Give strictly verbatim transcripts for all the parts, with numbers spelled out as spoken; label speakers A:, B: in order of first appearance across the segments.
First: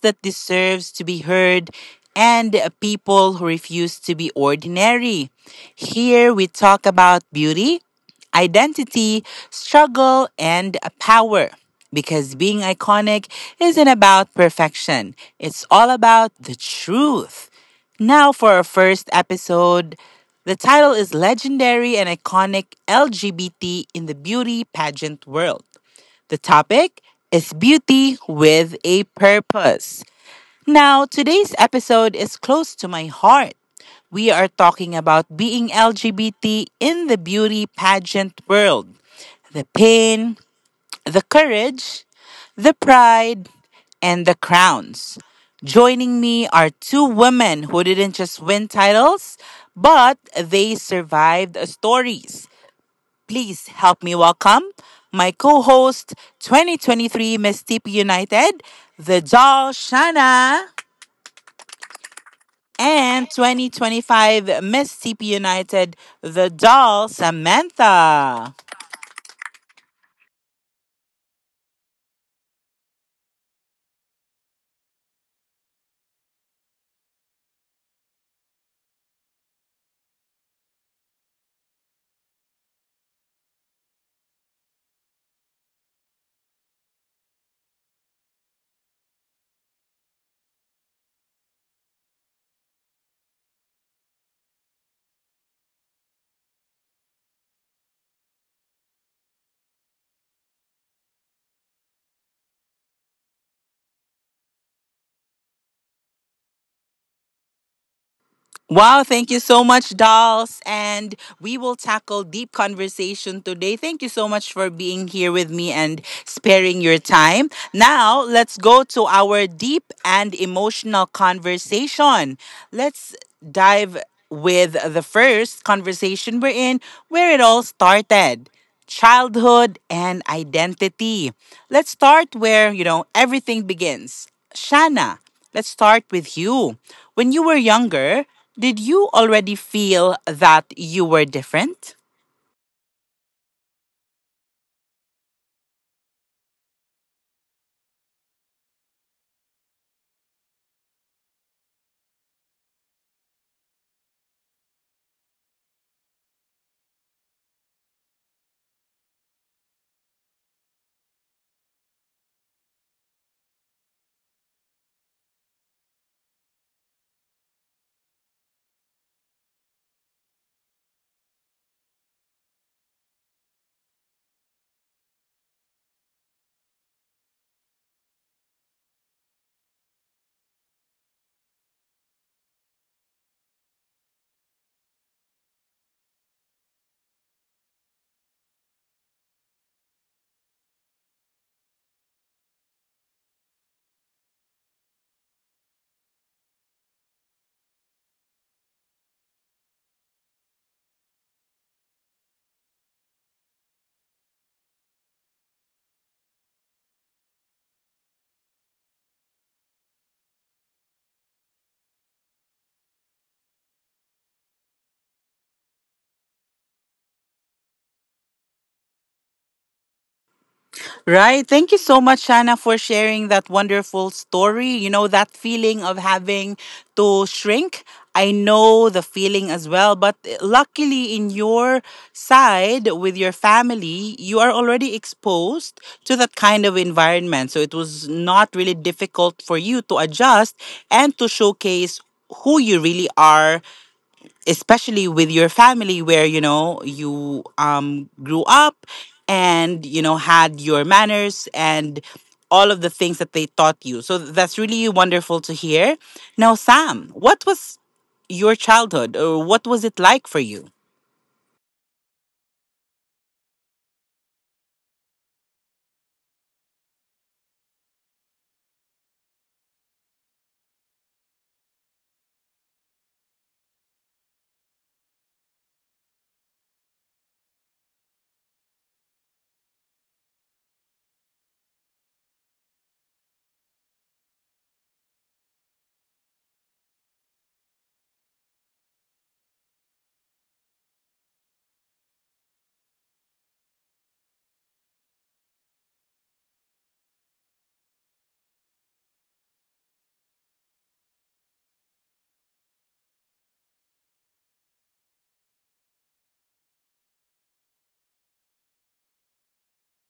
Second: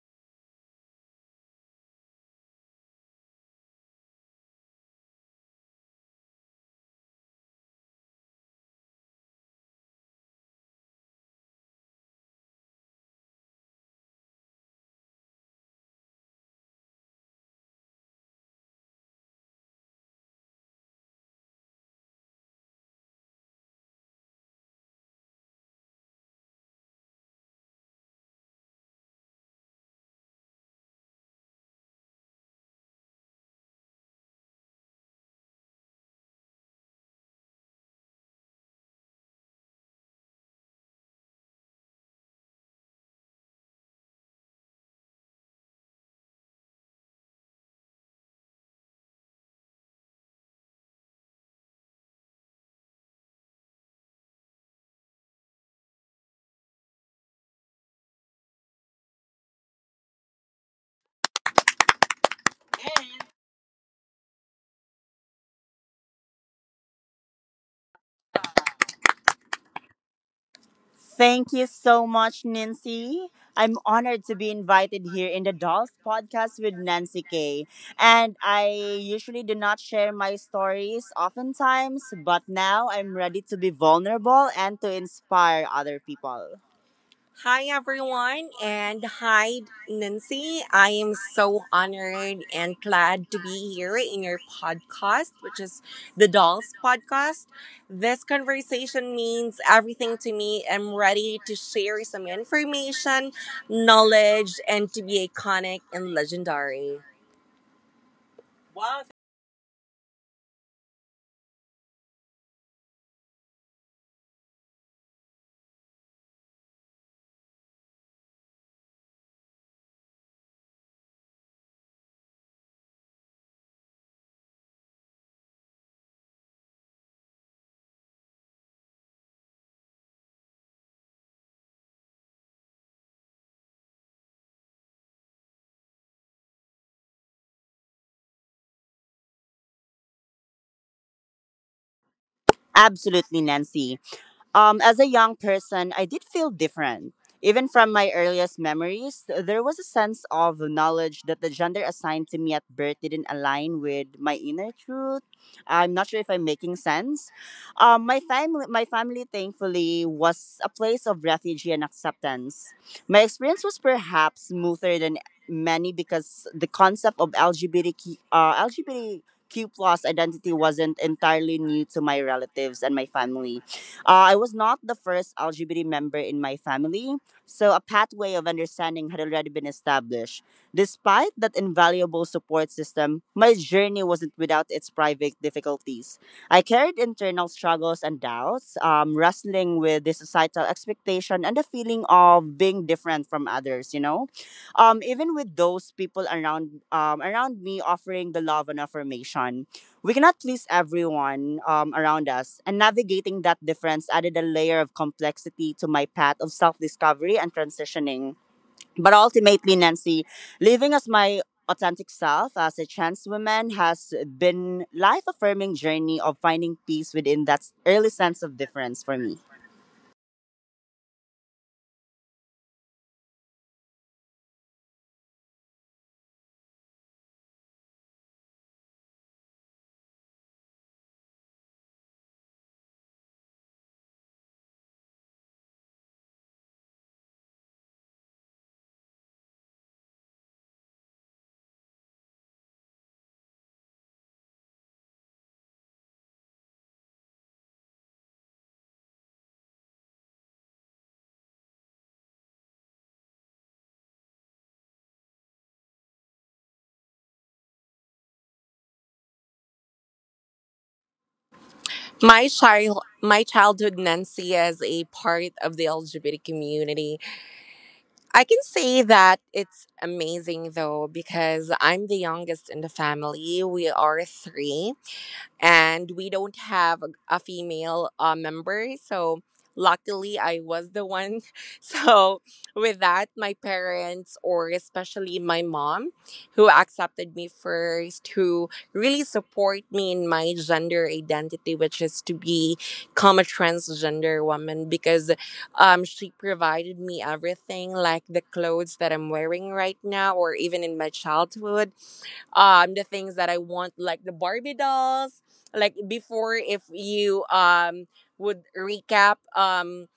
A: that deserves to be heard, and people who refuse to be ordinary. Here we talk about beauty, identity, struggle, and power. Because being iconic isn't about perfection, it's all about the truth. Now, for our first episode, the title is Legendary and Iconic L G B T in the Beauty Pageant World. The topic is Beauty with a Purpose. Now, today's episode is close to my heart. We are talking about being L G B T in the beauty pageant world, the pain, the courage, the pride, and the crowns. Joining me are two women who didn't just win titles, but they survived stories. Please help me welcome my co host, twenty twenty-three Miss T P United, the doll Shana. And twenty twenty-five Miss C P United, the doll, Samantha.
B: Thank you so much, Nancy. I'm honored to be invited here in the Dolls podcast with Nancy Kay. And I usually do not share my stories oftentimes, but now I'm ready to be vulnerable and to inspire other people. Hi, everyone, and hi, Nancy. I am so honored and glad to be here in your podcast, which is the Dolls Podcast. This conversation means everything to me. I'm ready to share some information, knowledge, and to be iconic and legendary.
A: Wow, thank you so much, dolls. And we will tackle deep conversation today. Thank you so much for being here with me and sparing your time. Now, let's go to our deep and emotional conversation. Let's dive with the first conversation we're in, where it all started. Childhood and identity. Let's start where, you know, everything begins. Shana, let's start with you. When you were younger, did you already feel that you were different?
B: Absolutely, Nancy. Um, as a young person, I did feel different. Even from my earliest memories, there was a sense of knowledge that the gender assigned to me at birth didn't align with my inner truth. I'm not sure if I'm making sense. Um, my family, my family, thankfully, was a place of refuge and acceptance. My experience was perhaps smoother than many because the concept of L G B T Q, uh, L G B T Q plus identity wasn't entirely new to my relatives and my family uh, I was not the first L G B T member in my family, so a pathway of understanding had already been established. Despite that invaluable support system, my journey wasn't without its private difficulties. I carried internal struggles and doubts, um, wrestling with the societal expectation and the feeling of being different from others, you know? Um, even with those people around um, around me offering the love and affirmation. We cannot please everyone um, around us, and navigating that difference added a layer of complexity to my path of self discovery and transitioning. But ultimately, Nancy, living as my authentic self as a trans woman has been life affirming journey of finding peace within that early sense of difference for me.
A: Right. Thank you so much, Shana, for sharing that wonderful story. You know, that feeling of having to shrink. I know the feeling as well, but eh, luckily in your side with your family, you are already exposed to that kind of environment. So it was not really difficult for you to adjust and to showcase who you really are, especially with your family where, you know, you um grew up and, you know, had your manners and all of the things that they taught you. So that's really wonderful to hear. Now, Sam, what was your childhood, or what was it like for you?
B: My child, my childhood, Nancy, as a part of the L G B T community, I can say that it's amazing, though, because I'm the youngest in the family. We are three and we don't have a, a female uh, member, so luckily I was the one so with that, my parents, or especially my mom, who accepted me first, who really support me in my gender identity, which is to be come a transgender woman, because um, she provided me everything, like the clothes that I'm wearing right now, or even in my childhood, um the things that I want, like the Barbie dolls. Like before, if you um would recap um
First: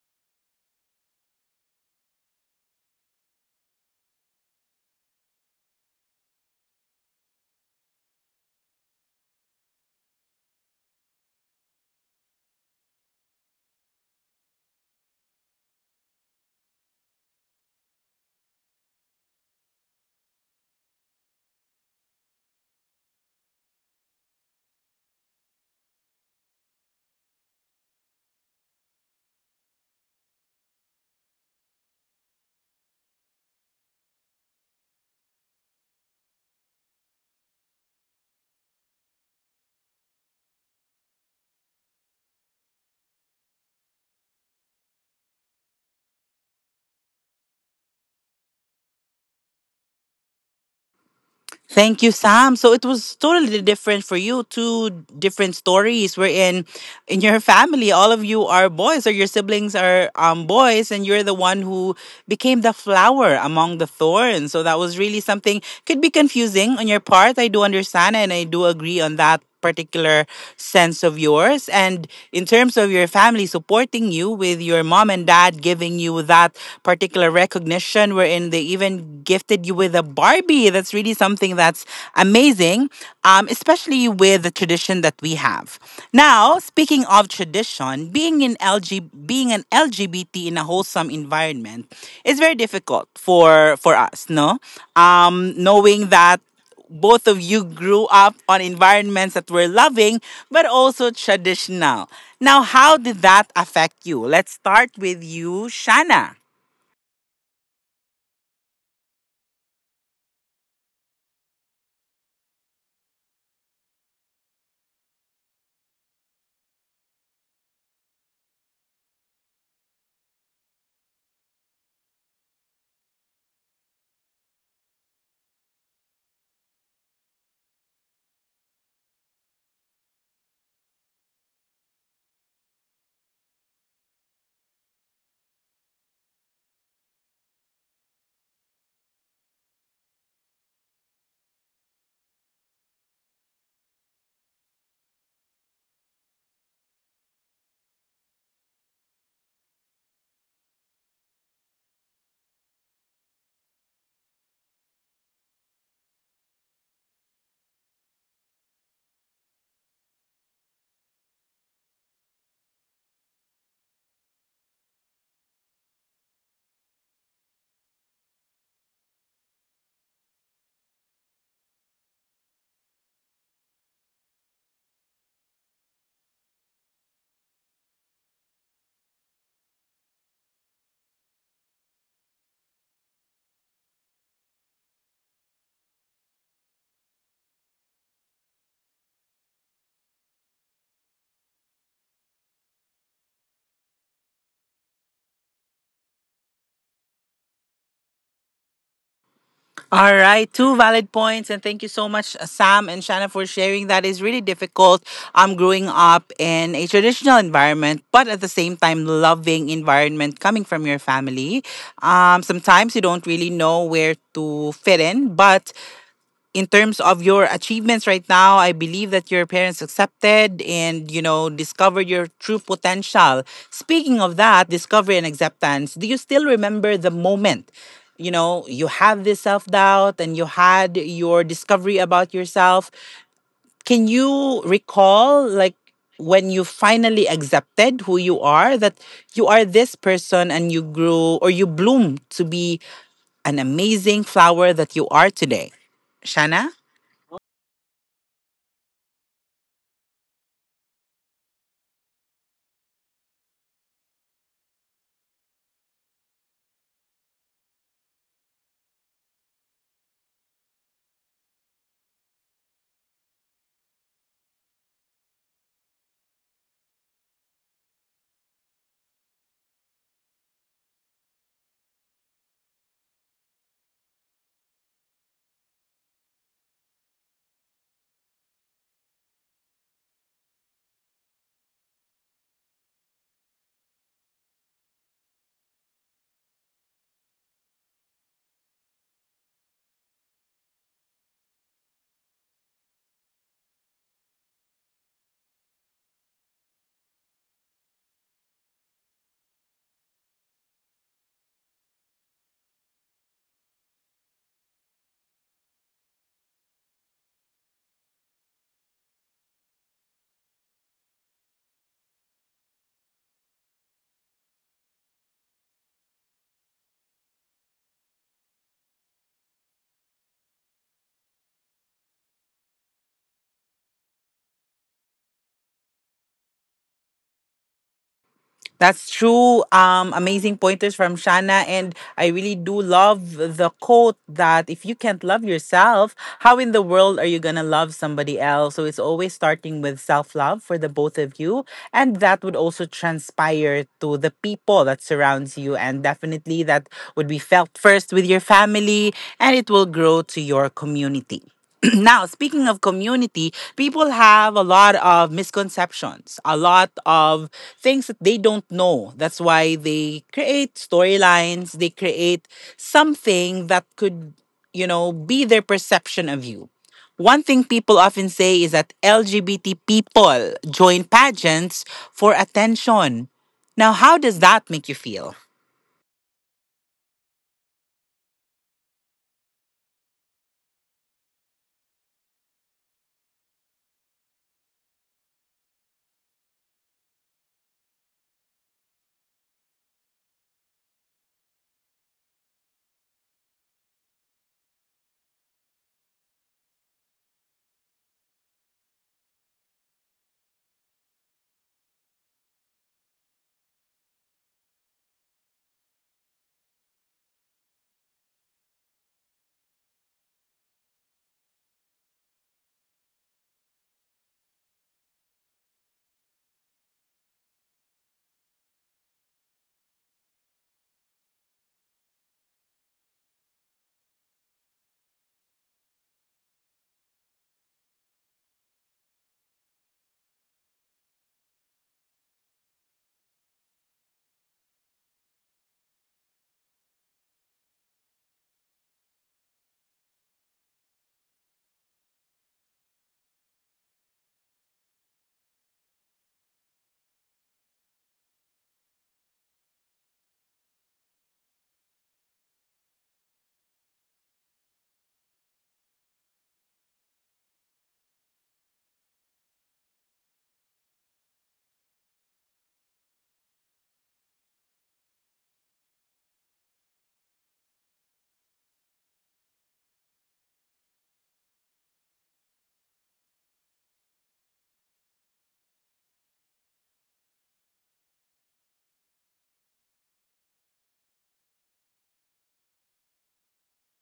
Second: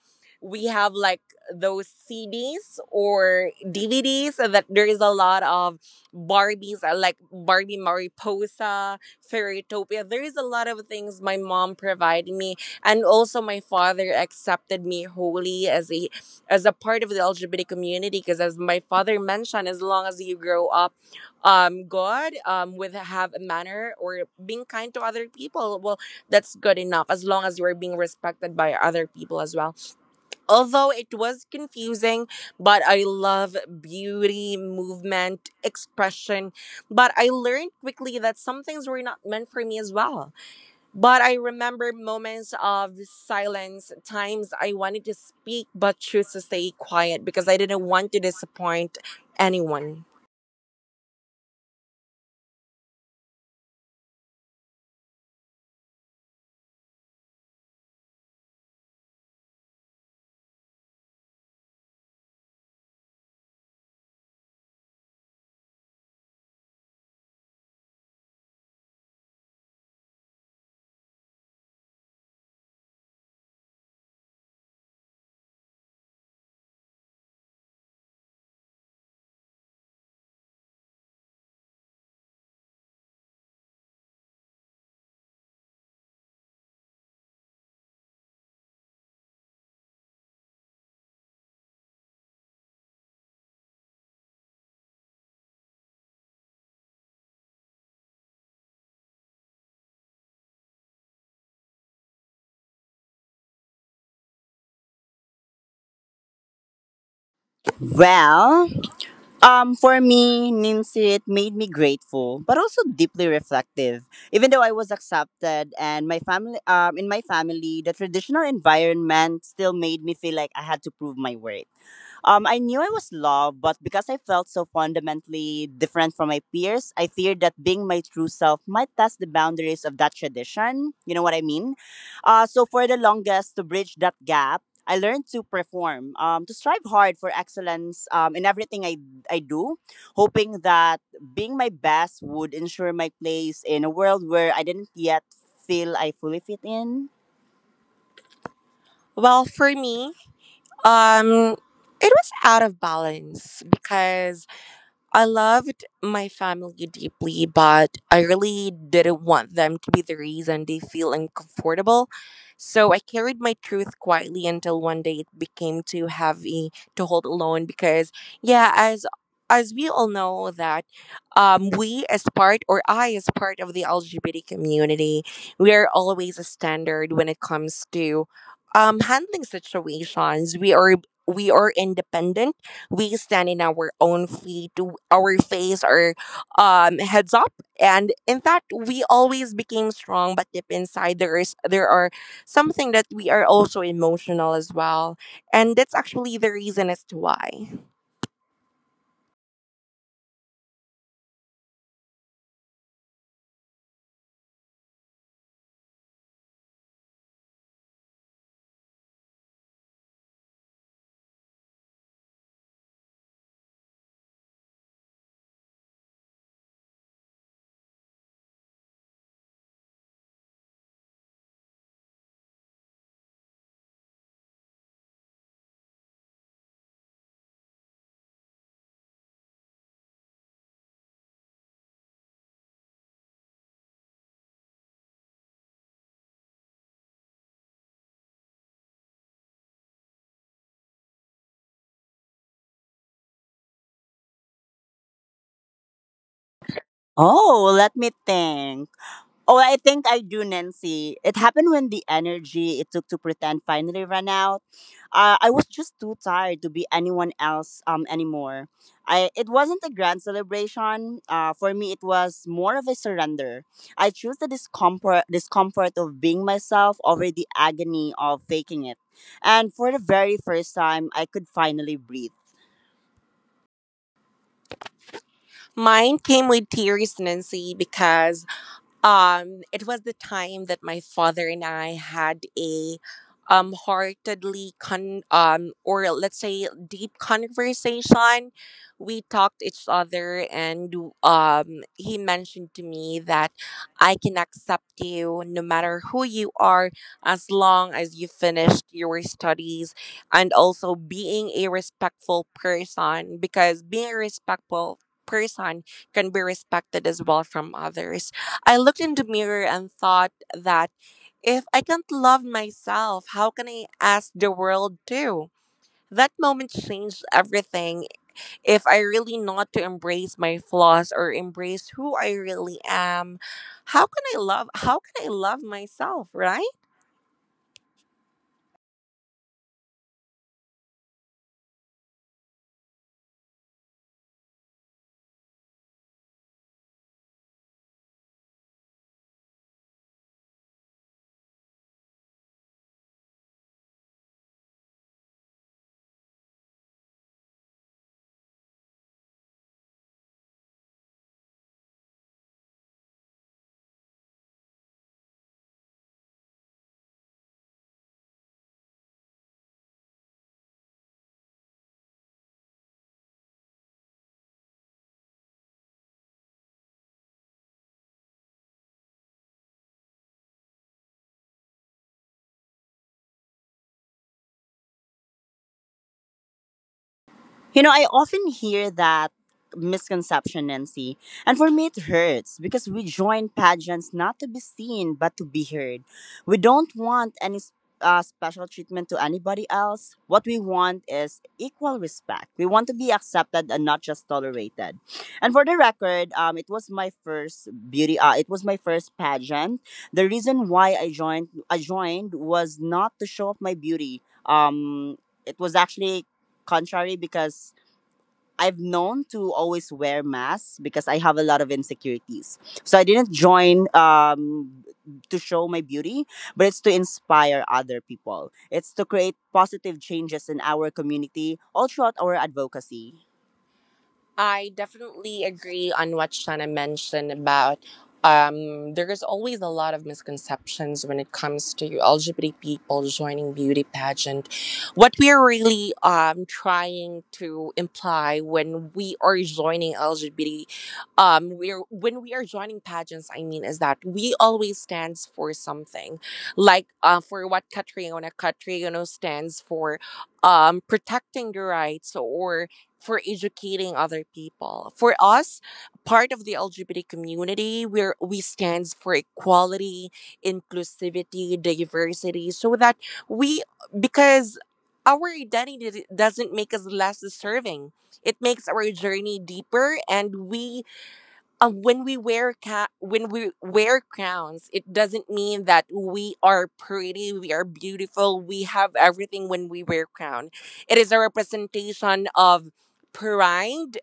B: we have like those C Ds or D V Ds that there is a lot of Barbies, uh, like Barbie Mariposa, Fairytopia. There is a lot of things my mom provided me, and also my father accepted me wholly as a as a part of the L G B T community, because as my father mentioned, as long as you grow up um good um with have a manner, or being kind to other people, well, that's good enough, as long as you're being respected by other people as well. Although it was confusing, but I love beauty movement expression, but I learned quickly that some things were not meant for me as well. But I remember moments of silence, times I wanted to speak but chose to stay quiet, because I didn't want to disappoint anyone.
A: Thank you, Sam. So it was totally different for you two, different stories wherein in your family all of you are boys, or your siblings are um boys, and you're the one who became the flower among the thorns. So that was really something, could be confusing on your part. I do understand and I do agree on that particular sense of yours. And in terms of your family supporting you, with your mom and dad giving you that particular recognition wherein they even gifted you with a Barbie, that's really something, that that's amazing, um, especially with the tradition that we have. Now, speaking of tradition, being in L G being an L G B T in a wholesome environment is very difficult for for us. No, um, knowing that both of you grew up on environments that were loving but also traditional. Now, how did that affect you? Let's start with you, Shana.
B: Well, Um, for me, Ninsi, it made me grateful, but also deeply reflective. Even though I was accepted and my family, um, in my family, the traditional environment still made me feel like I had to prove my worth. Um, I knew I was loved, but because I felt so fundamentally different from my peers, I feared that being my true self might test the boundaries of that tradition. You know what I mean? Uh, so for the longest, to bridge that gap, I learned to perform, um, to strive hard for excellence um, in everything I I do, hoping that being my best would ensure my place in a world where I didn't yet feel I fully fit in. Well, for me, um, it was out of balance because I loved my family deeply, but I really didn't want them to be the reason they feel uncomfortable. So I carried my truth quietly until one day it became too heavy to hold alone, because yeah, as as we all know that, um, we as part or I as part of the L G B T community, we are always a standard when it comes to, um, handling situations. We are we are independent, we stand in our own feet, our face our um, heads up, and in fact we always became strong, but deep inside there is there are something that we are also emotional as well, and that's actually the reason as to why.
A: All right, two valid points, and thank you so much, uh, Sam and Shanna, for sharing. That is really difficult. Um, growing up in a traditional environment, but at the same time, loving environment coming from your family. Um, sometimes you don't really know where to fit in, but in terms of your achievements right now, I believe that your parents accepted and, you know, discovered your true potential. Speaking of that, discovery and acceptance, do you still remember the moment? You know, you had this self doubt and you had your discovery about yourself. Can you recall, like, when you finally accepted who you are, that you are this person and you grew, or you bloomed to be an amazing flower that you are today? Shana?
B: Oh, let me think. Oh, I think I do, Nancy. It happened when the energy it took to pretend finally ran out. Uh, I was just too tired to be anyone else um, anymore. I, it wasn't a grand celebration. Uh, for me, it was more of a surrender. I chose the discomfort, discomfort of being myself over the agony of faking it. And for the very first time, I could finally breathe. Mine came with tears, Nancy, because Um, it was the time that my father and I had a um heartedly con um or let's say deep conversation. We talked each other, and um he mentioned to me that I can accept you no matter who you are, as long as you finished your studies, and also being a respectful person, because being a respectful person can be respected as well from others. I looked in the mirror and thought that if I can't love myself, how can I ask the world to? That moment changed everything. If I really not to embrace my flaws or embrace who I really am, how can I love how can I love myself, right?
A: That's true. Um, amazing pointers from Shana, and I really do love the quote that if you can't love yourself, how in the world are you gonna love somebody else? So it's always starting with self love for the both of you, and that would also transpire to the people that surrounds you, and definitely that would be felt first with your family, and it will grow to your community. Now, speaking of community, people have a lot of misconceptions, a lot of things that they don't know. That's why they create storylines, they create something that could, you know, be their perception of you. One thing people often say is that LGBT people join pageants for attention. Now, how does that make you feel?
B: You know, I often hear that misconception, Nancy. And for me, it hurts because we join pageants not to be seen, but to be heard. We don't want any s- uh, special treatment to anybody else. What we want is equal respect. We want to be accepted and not just tolerated. And for the record, um, it was my first beauty. Uh, it was my first pageant. The reason why I joined, I joined was not to show off my beauty. Um, it was actually contrary, because I've known to always wear masks because I have a lot of insecurities. So I didn't join, um, to show my beauty, but it's to inspire other people. It's to create positive changes in our community all throughout our advocacy. I definitely agree on what Shana mentioned about, um, there is always a lot of misconceptions when it comes to L G B T people joining beauty pageant. What we are really, um, trying to imply when we are joining L G B T, um, we're when we are joining pageants, I mean, is that we always stands for something. Like, uh, for what Catriona, Catriona stands for, um, protecting the rights or for educating other people. For us, part of the L G B T community, we're, we stands for equality, inclusivity, diversity, so that we, because our identity doesn't make us less deserving. It makes our journey deeper, and we, um, when we wear ca- when we wear crowns, it doesn't mean that we are pretty, we are beautiful, we have everything when we wear crown. It is a representation of pride,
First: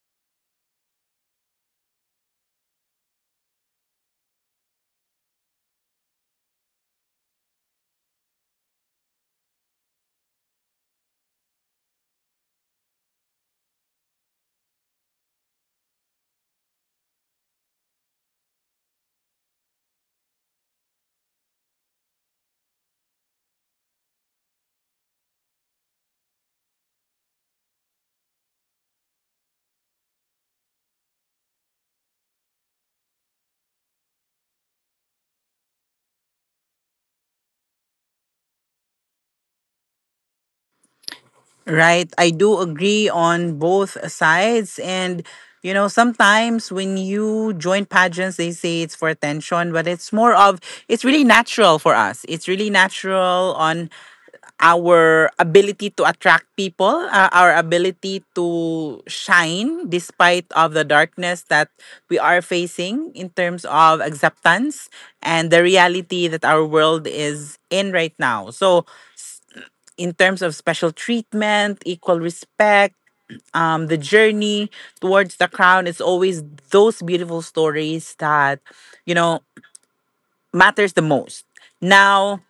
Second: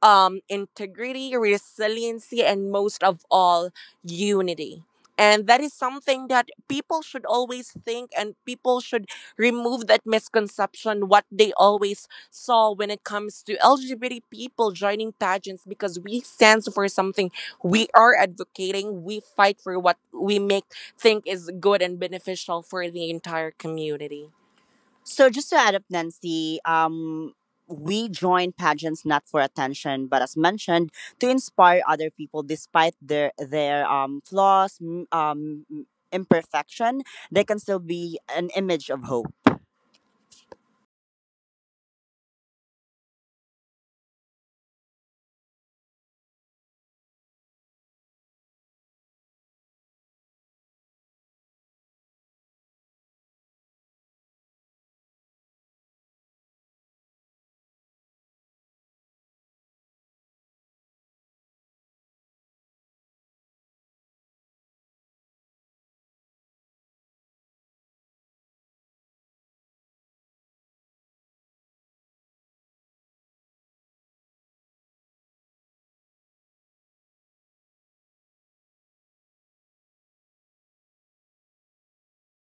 B: um, integrity, resiliency, and most of all, unity. And that is something that people should always think, and people should remove that misconception what they always saw when it comes to L G B T people joining pageants, because we stand for something, we are advocating, we fight for what we make think is good and beneficial for the entire community. So just to add up, Nancy, um, we join pageants not for attention, but as mentioned, to inspire other people despite their their um, flaws, m- um, m- imperfection, they can still be an image of hope.
A: Right. I do agree on both sides. And, you know, sometimes when you join pageants, they say it's for attention, but it's more of, it's really natural for us. It's really natural on our ability to attract people, uh, our ability to shine despite of the darkness that we are facing in terms of acceptance and the reality that our world is in right now. So, in terms of special treatment, equal respect, um, the journey towards the crown. It's always those beautiful stories that, you know, matters the most. Now,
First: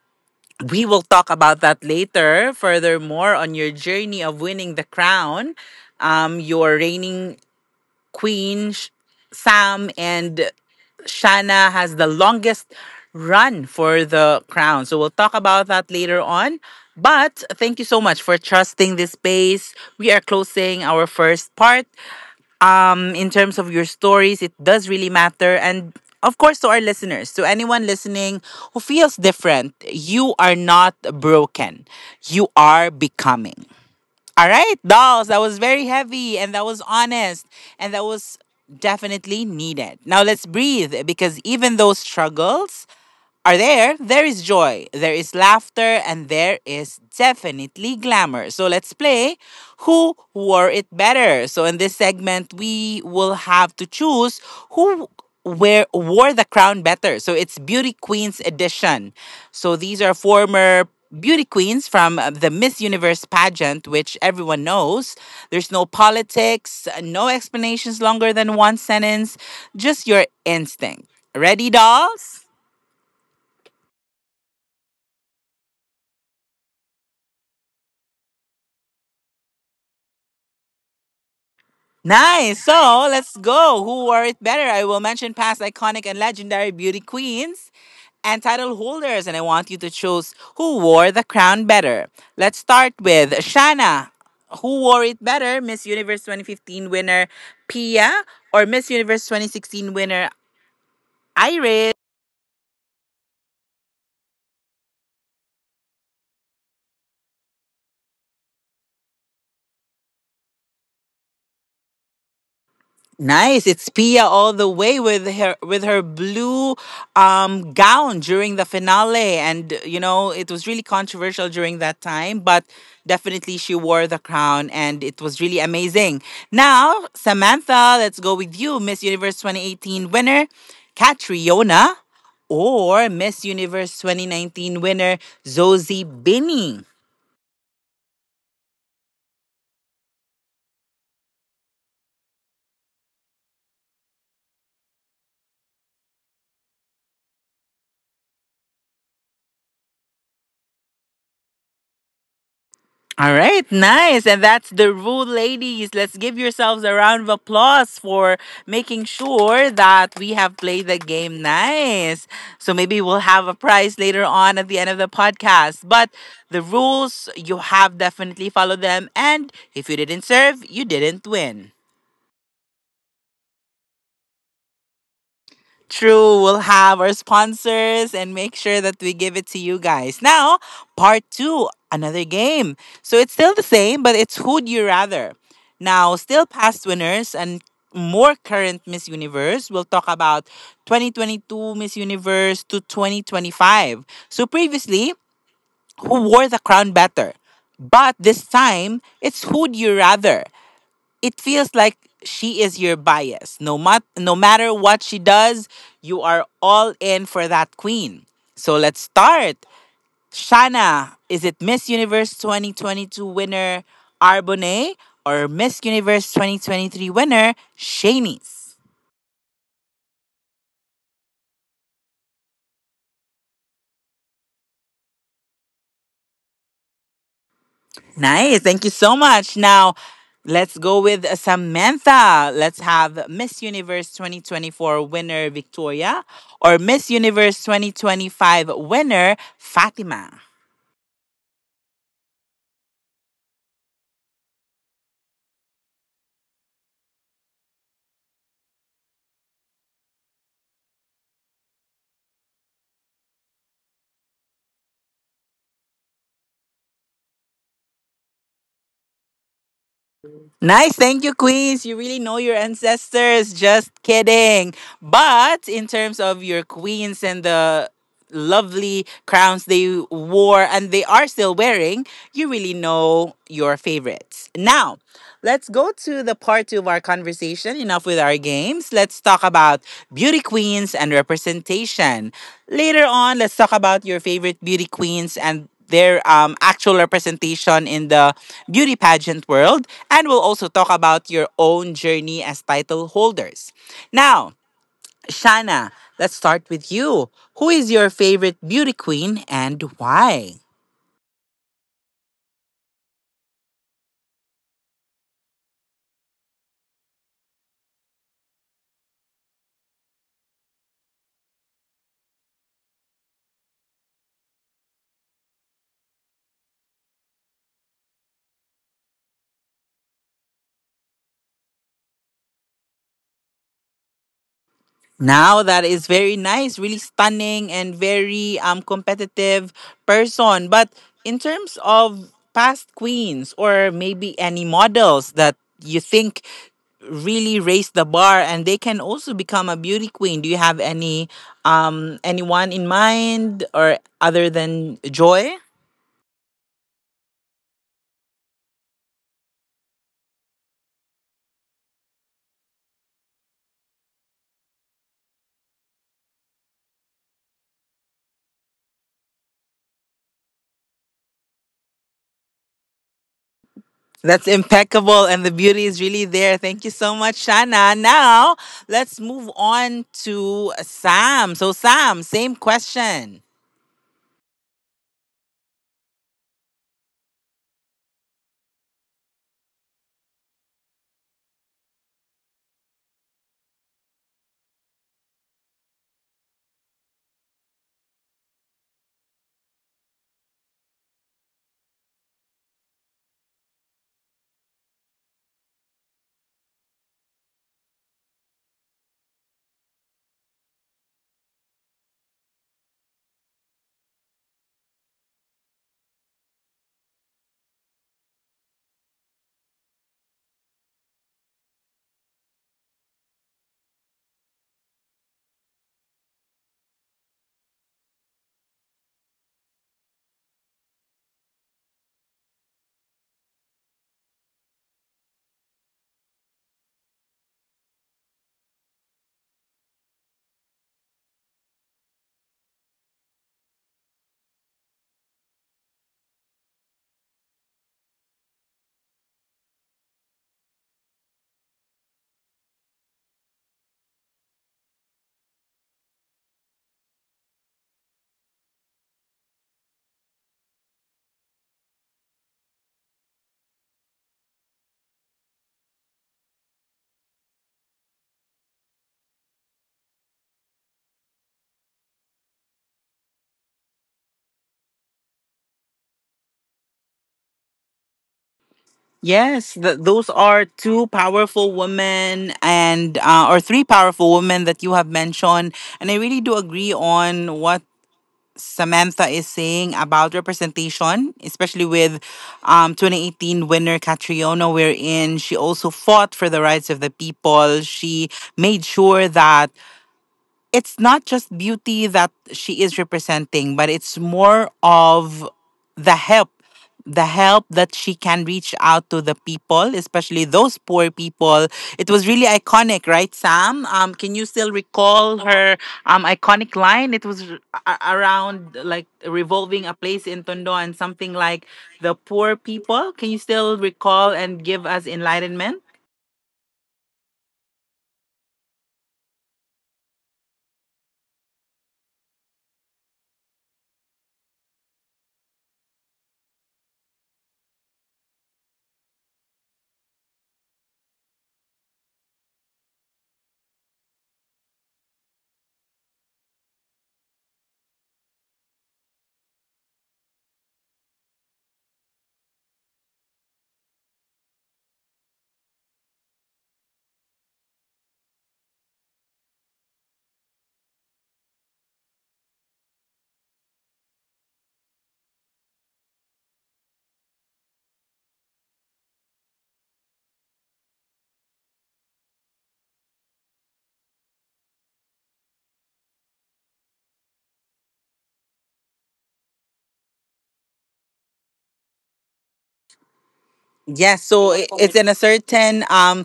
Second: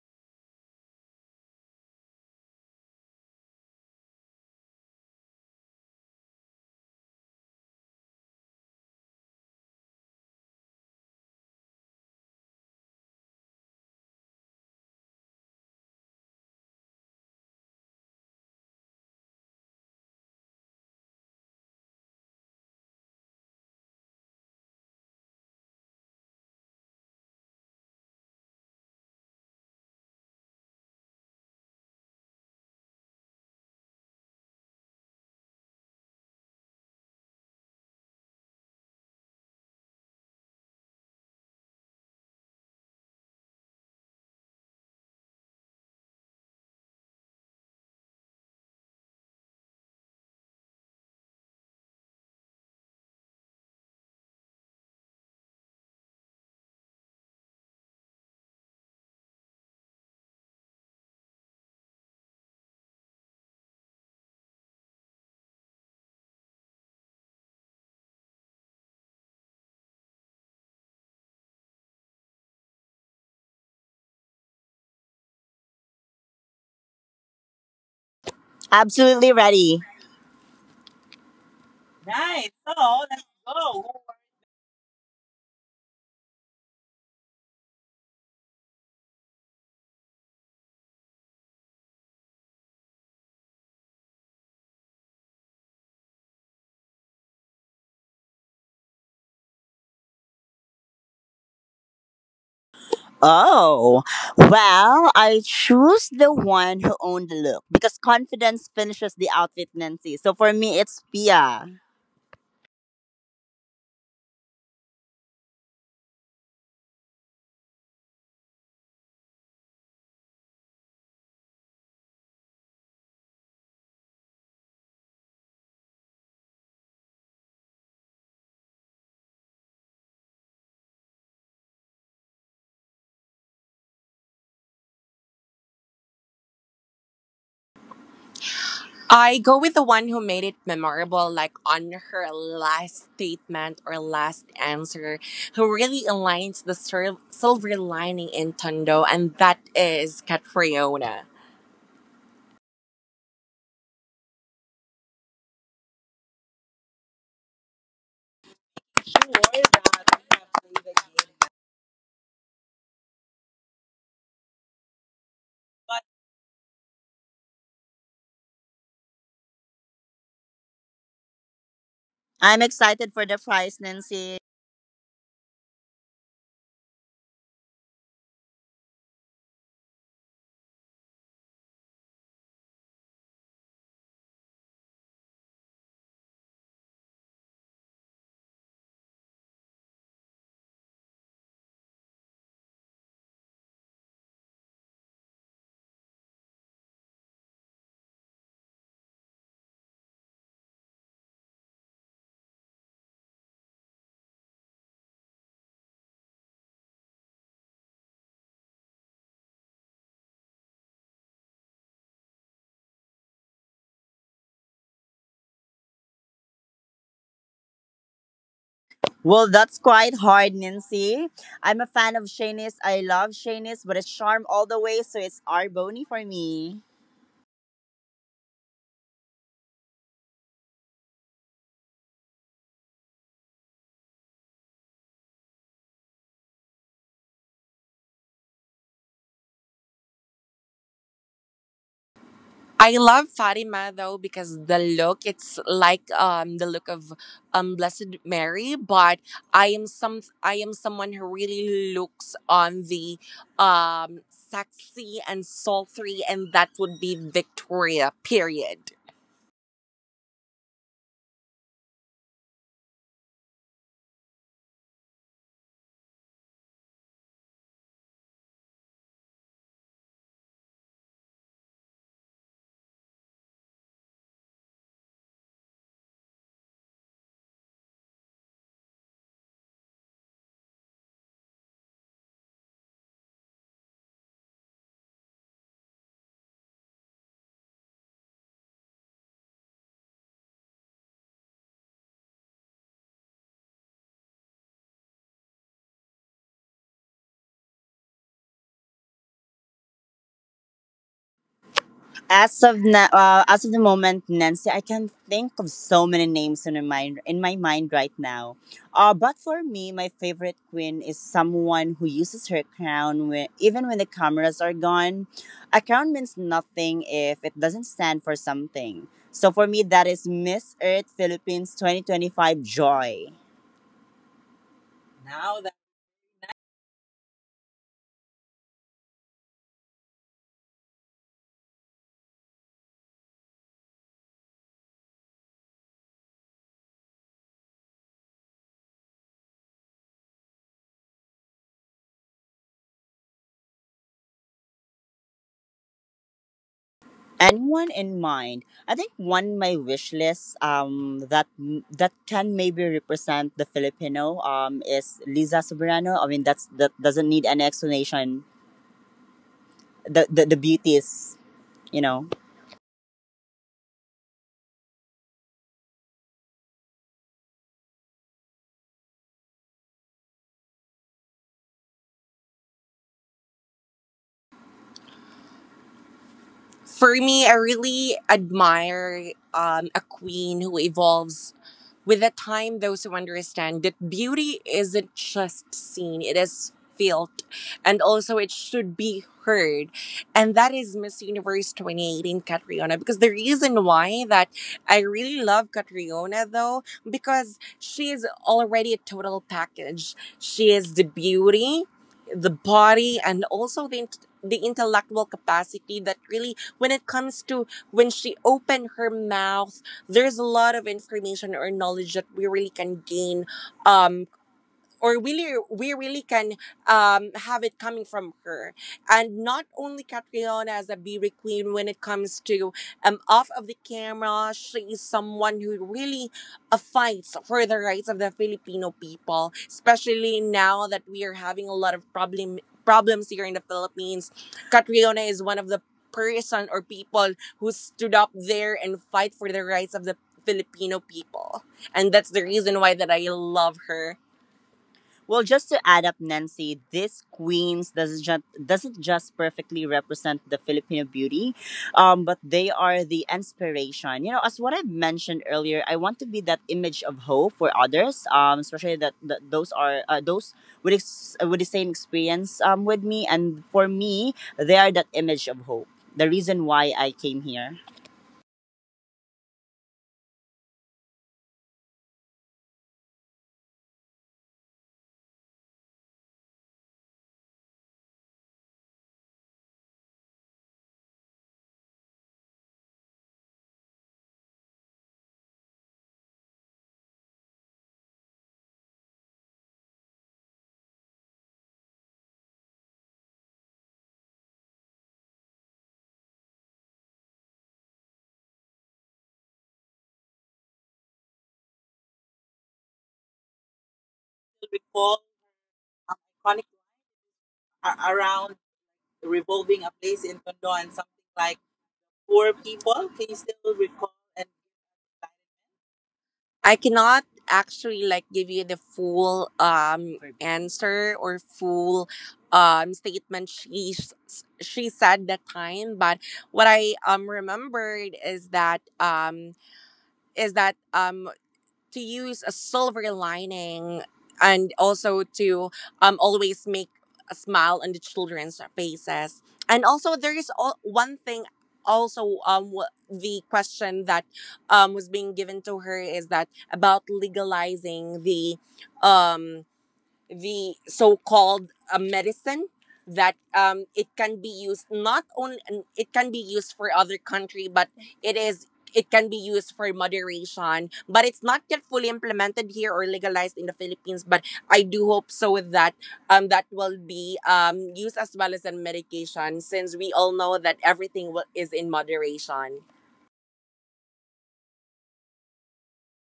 A: we will talk about that later. Furthermore, on your journey of winning the crown, um, your reigning queen, Sh- Sam, and Shana has the longest run for the crown. So we'll talk about that later on. But thank you so much for trusting this space. We are closing our first part. Um, in terms of your stories, it does really matter. And of course, to our listeners, to anyone listening who feels different, you are not broken. You are becoming. All right, dolls, that was very heavy and that was honest and that was definitely needed. Now let's breathe, because even those struggles are there, there is joy, there is laughter, and there is definitely glamour. So let's play Who Wore It Better? So in this segment, we will have to choose who wear, wore the crown better. So it's Beauty Queens edition. So these are former beauty queens from uh, the Miss Universe pageant, which everyone knows. There's no politics, no explanations longer than one sentence, just your instinct. Ready, dolls?
B: Absolutely ready.
A: Nice. So let's go. Who wore it better? I will mention past iconic and legendary beauty queens and title holders, and I want you to choose who wore the crown better. Let's start with Shana. Who wore it better, Miss Universe twenty fifteen winner Pia or Miss Universe twenty sixteen winner Iris?
B: Oh, well, I choose the one who owned the look, because confidence finishes the outfit, Nancy. So for me, it's Pia.
A: Nice. It's Pia all the way with her with her blue um gown during the finale, and you know it was really controversial during that time, but definitely she wore the crown and it was really amazing. Now, Samantha, let's go with you. Miss Universe twenty eighteen winner Catriona or Miss Universe twenty nineteen winner Zosie Binney.
B: I go with the one who made it memorable, like on her last statement or last answer, who really aligns the sil- silver lining in Tondo, and that is Catriona.
A: All right, nice. And that's the rule, ladies. Let's give yourselves a round of applause for making sure that we have played the game nice. So maybe we'll have a prize later on at the end of the podcast. But the rules, you have definitely followed them. And if you didn't serve, you didn't win.
B: I'm excited for the prize, Nancy.
A: True, we'll have our sponsors and make sure that we give it to you guys. Now, part two, another game. So it's still the same, but it's who'd you rather. Now, still past winners and more current Miss Universe. We'll talk about twenty twenty-two Miss Universe to twenty twenty-five. So previously, who wore the crown better? But this time, it's who'd you rather. It feels like she is your bias. No, mat- no matter what she does, you are all in for that queen. So let's start. Shana, is it Miss Universe twenty twenty-two winner Arbonne or Miss Universe twenty twenty-three winner Shanice?
B: Well, that's quite hard, Nancy. I'm a fan of Shanice. I love Shanice, but it's charm all the way, so it's Arboni for me.
A: Nice. Thank you so much. Now, let's go with Samantha. Let's have Miss Universe twenty twenty-four winner Victoria or Miss Universe twenty twenty-five winner Fatima.
B: I love Fatima, though, because the look it's like um the look of um Blessed Mary, but I am some I am someone who really looks on the um sexy and sultry, and that would be Victoria period.
A: Nice, thank you, Queens. You really know your ancestors. Just kidding. But in terms of your queens and the lovely crowns they wore and they are still wearing, you really know your favorites. Now, let's go to the part two of our conversation. Enough with our games. Let's talk about beauty queens and representation. Later on, let's talk about your favorite beauty queens and their um, actual representation in the beauty pageant world. And we'll also talk about your own journey as title holders. Now, Shana, let's start with you. Who is your favorite beauty queen and why?
B: As of na- uh, as of the moment, Nancy, I can think of so many names in my mind in my mind right now. Uh, but for me, my favorite queen is someone who uses her crown when, even when the cameras are gone. A crown means nothing if it doesn't stand for something. So for me, that is Miss Earth Philippines twenty twenty-five Joy.
A: Now that is very nice, really stunning and very um competitive person. But in terms of past queens, or maybe any models that you think really raise the bar and they can also become a beauty queen. Do you have any um anyone in mind or other than Joy?
B: Anyone in mind. I think one my wish list um that that can maybe represent the Filipino um is Liza Soberano. I mean that's that doesn't need any explanation. The the, the beauty is you know
A: That's impeccable, and the beauty is really there. Thank you so much, Shana. Now let's move on to Sam. So, Sam, same question.
B: for me, I really admire um, a queen who evolves with the time. Those who understand that beauty isn't just seen, it is felt, and also it should be heard. And that is Miss Universe twenty eighteen Catriona. Because the reason why that I really love Catriona though, because she is already a total package. She is the beauty, the body, and also the int- the intellectual capacity that really when it comes to when she opened her mouth, there's a lot of information or knowledge that we really can gain um or really we really can um, have it coming from her, and not only Catriona as a beauty queen when it comes to, um, off of the camera she is someone who really uh, fights for the rights of the Filipino people, especially now that we are having a lot of problem problems here in the Philippines. Catriona is one of the person or people who stood up there and fight for the rights of the Filipino people, and that's the reason why that I love her. Well, just to add up, Nancy, this queens doesn't just doesn't just perfectly represent the Filipino beauty, um, but they are the inspiration. You know, as what I mentioned earlier, I want to be that image of hope for others, um, especially that, that those are uh, those with ex- with the same experience, um, with me, and for me, they are that image of hope. The reason why I came here.
A: Yes, th- those are two powerful women, and uh, or three powerful women that you have mentioned, and I really do agree on what Samantha is saying about representation, especially with um, twenty eighteen winner Catriona, wherein she also fought for the rights of the people. She made sure that it's not just beauty that she is representing, but it's more of the help, the help that she can reach out to the people, especially those poor people. It was really iconic, right, Sam? Um, can you still
B: People
A: recall her um
B: chronic
A: iconic line? It was a-
B: around
A: around like
B: revolving a
A: revolving a
B: place
A: place
B: in
A: in
B: Tondo
A: Tondo
B: and
A: and
B: something
A: something
B: like
A: like the
B: poor
A: poor
B: people
A: people. Can you
B: still.
A: still recall and give us enlightenment?
B: I cannot actually like give you the full um answer or full um statement she s- she said that time, but what I um remembered is that um is that um to use a silver lining, and also to, um, always make a smile on the children's faces. And also, there is all, one thing also um wh- the question that um was being given to her is that about legalizing the, um the so-called uh, medicine that, um, it can be used not only it can be used for other country but it is it can be used for moderation but it's not yet fully implemented here or legalized in the Philippines, but I do hope so that, um, that will be, um, used as well as in medication, since we all know that everything will, is in moderation.
A: Yes, so i- it's in a certain um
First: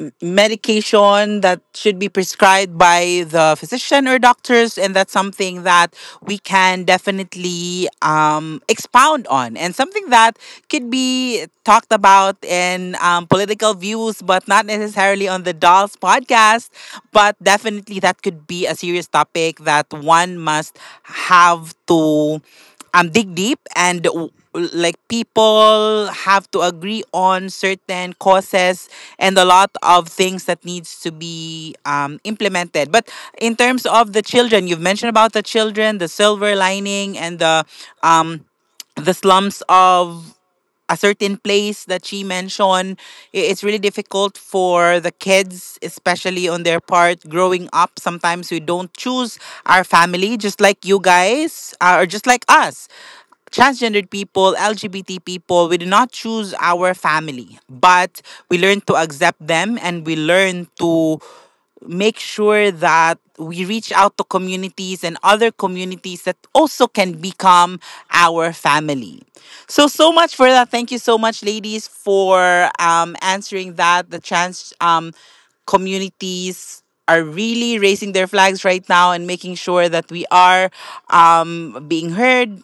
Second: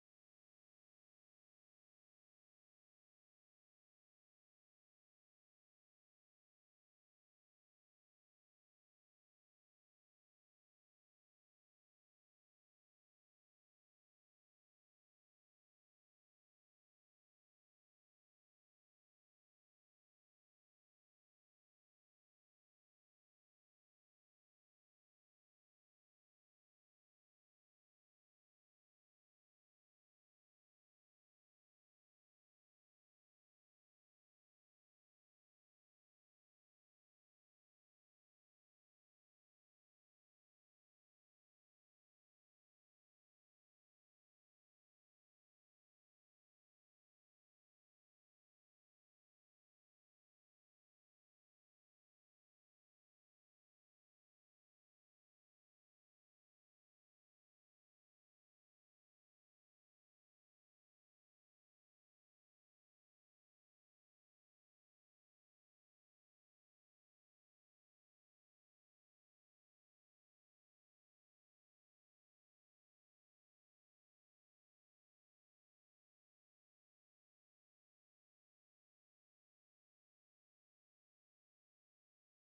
A: m- medication that should be prescribed by the physician or doctors, and that's something that we can definitely um, expound on, and something that could be talked about in um, political views, but not necessarily on the Dolls Podcast. But definitely that could be a serious topic that one must have to um dig deep, and w- like, people have to agree on certain causes and a lot of things that needs to be um, implemented. But in terms of the children you've mentioned, about the children, the silver lining, and the um the slums of a certain place that she mentioned. i- It's really difficult for the kids, especially on their part, growing up. Sometimes we don't choose our family, just like you guys, uh, or just like us transgendered people, L G B T people. We do not choose our family, but we learn to accept them, and we learn to make sure that we reach out to communities and other communities that also can become our family. So, so much for that. Thank you so much, ladies, for um, answering that. The trans um, communities are really raising their flags right now and making sure that we are um, being heard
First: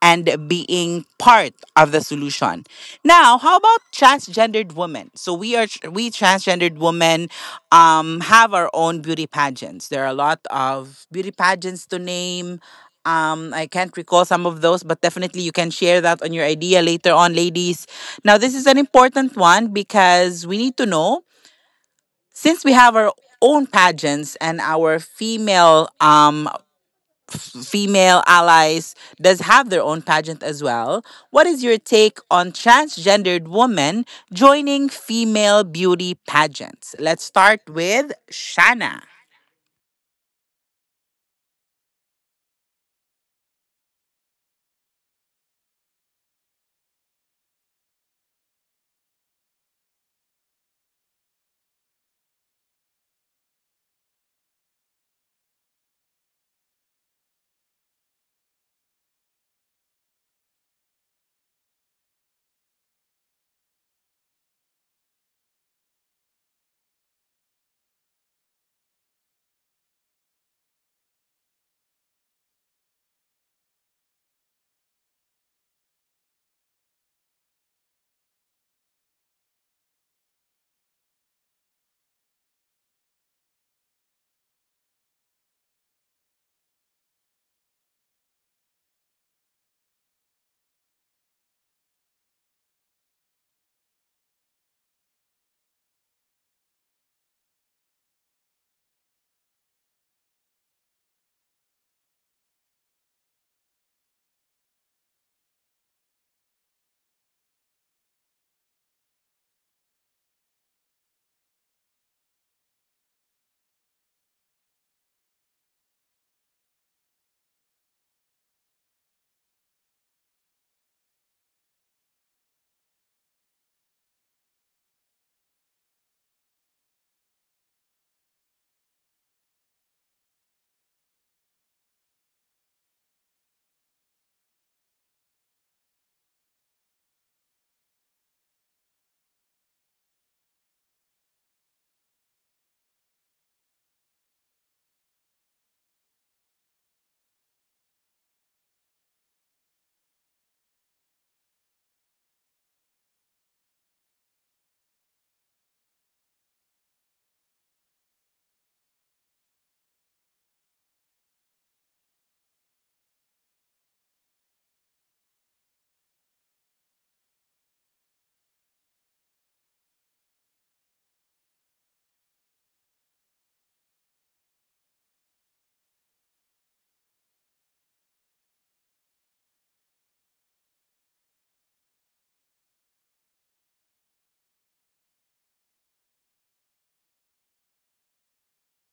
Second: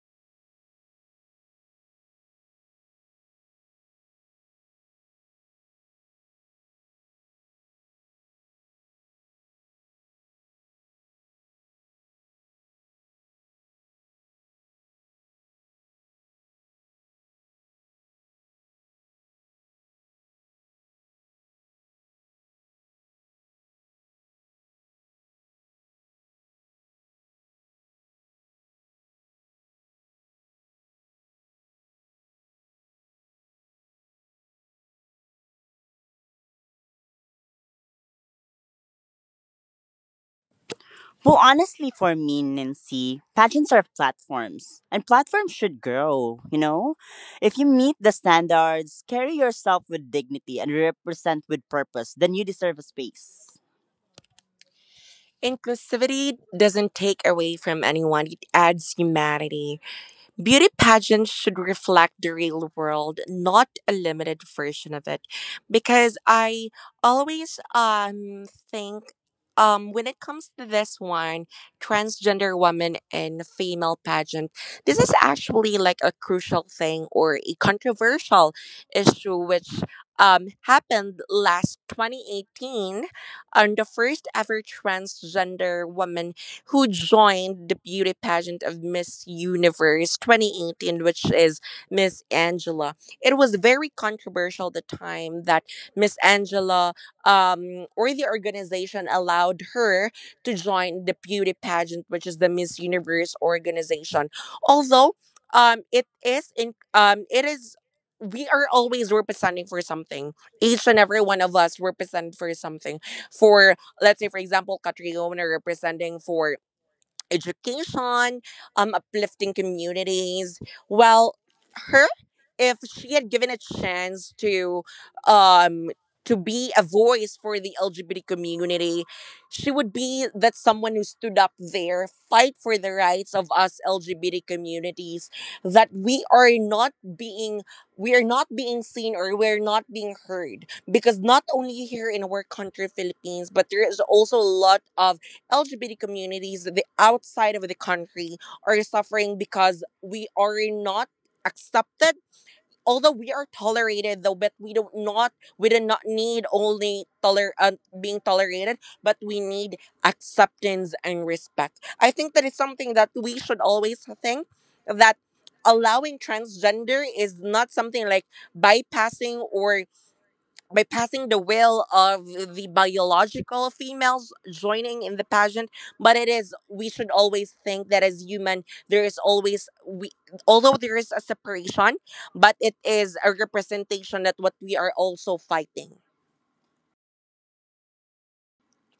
A: and being part of the solution. Now, how about transgendered women? So we are, we transgendered women um, have our own beauty pageants. There are a lot of beauty pageants to name. Um, I can't recall some of those, but definitely you can share that on your idea later on, ladies. Now, this is an important one because we need to know, since we have our own pageants and our female um, female allies does have their own pageant as well. What is your take on transgendered women joining female beauty pageants? Let's start with Shanna.
B: Well, honestly, for me, Nancy, pageants are platforms, and platforms should grow, you know? If you meet the standards, carry yourself with dignity, and represent with purpose, then you deserve a space. Inclusivity doesn't take away from anyone, it adds humanity. Beauty pageants should reflect the real world, not a limited version of it. Because I always um think um when it comes to this one, transgender woman in female pageant, this is actually like a crucial thing or a controversial issue which um happened last twenty eighteen, on the first ever transgender woman who joined the beauty pageant of Miss Universe twenty eighteen, which is Miss Angela. It was very controversial at the time that Miss Angela, um, or the organization allowed her to join the beauty pageant, which is the Miss Universe organization. Although, um, it is in um, it is, we are always representing for something. Each and every one of us represent for something. For, let's say for example, Catriona representing for education, um, uplifting communities. Well, her, if she had given a chance to, um, to be a voice for the L G B T community, she would be that someone who stood up there, fight for the rights of us L G B T communities, that we are not being we are not being seen or we're not being heard. Because not only here in our country, Philippines, but there is also a lot of L G B T communities the outside of the country are suffering because we are not accepted. Although we are tolerated, though, but we don't not we do not need only toler uh, being tolerated, but we need acceptance and respect. I think that is something that we should always think that allowing transgender is not something like bypassing or by passing the will of the biological females joining in the pageant, but it is we should always think that as human there is always we, although there is a separation, but it is a representation that what we are also fighting.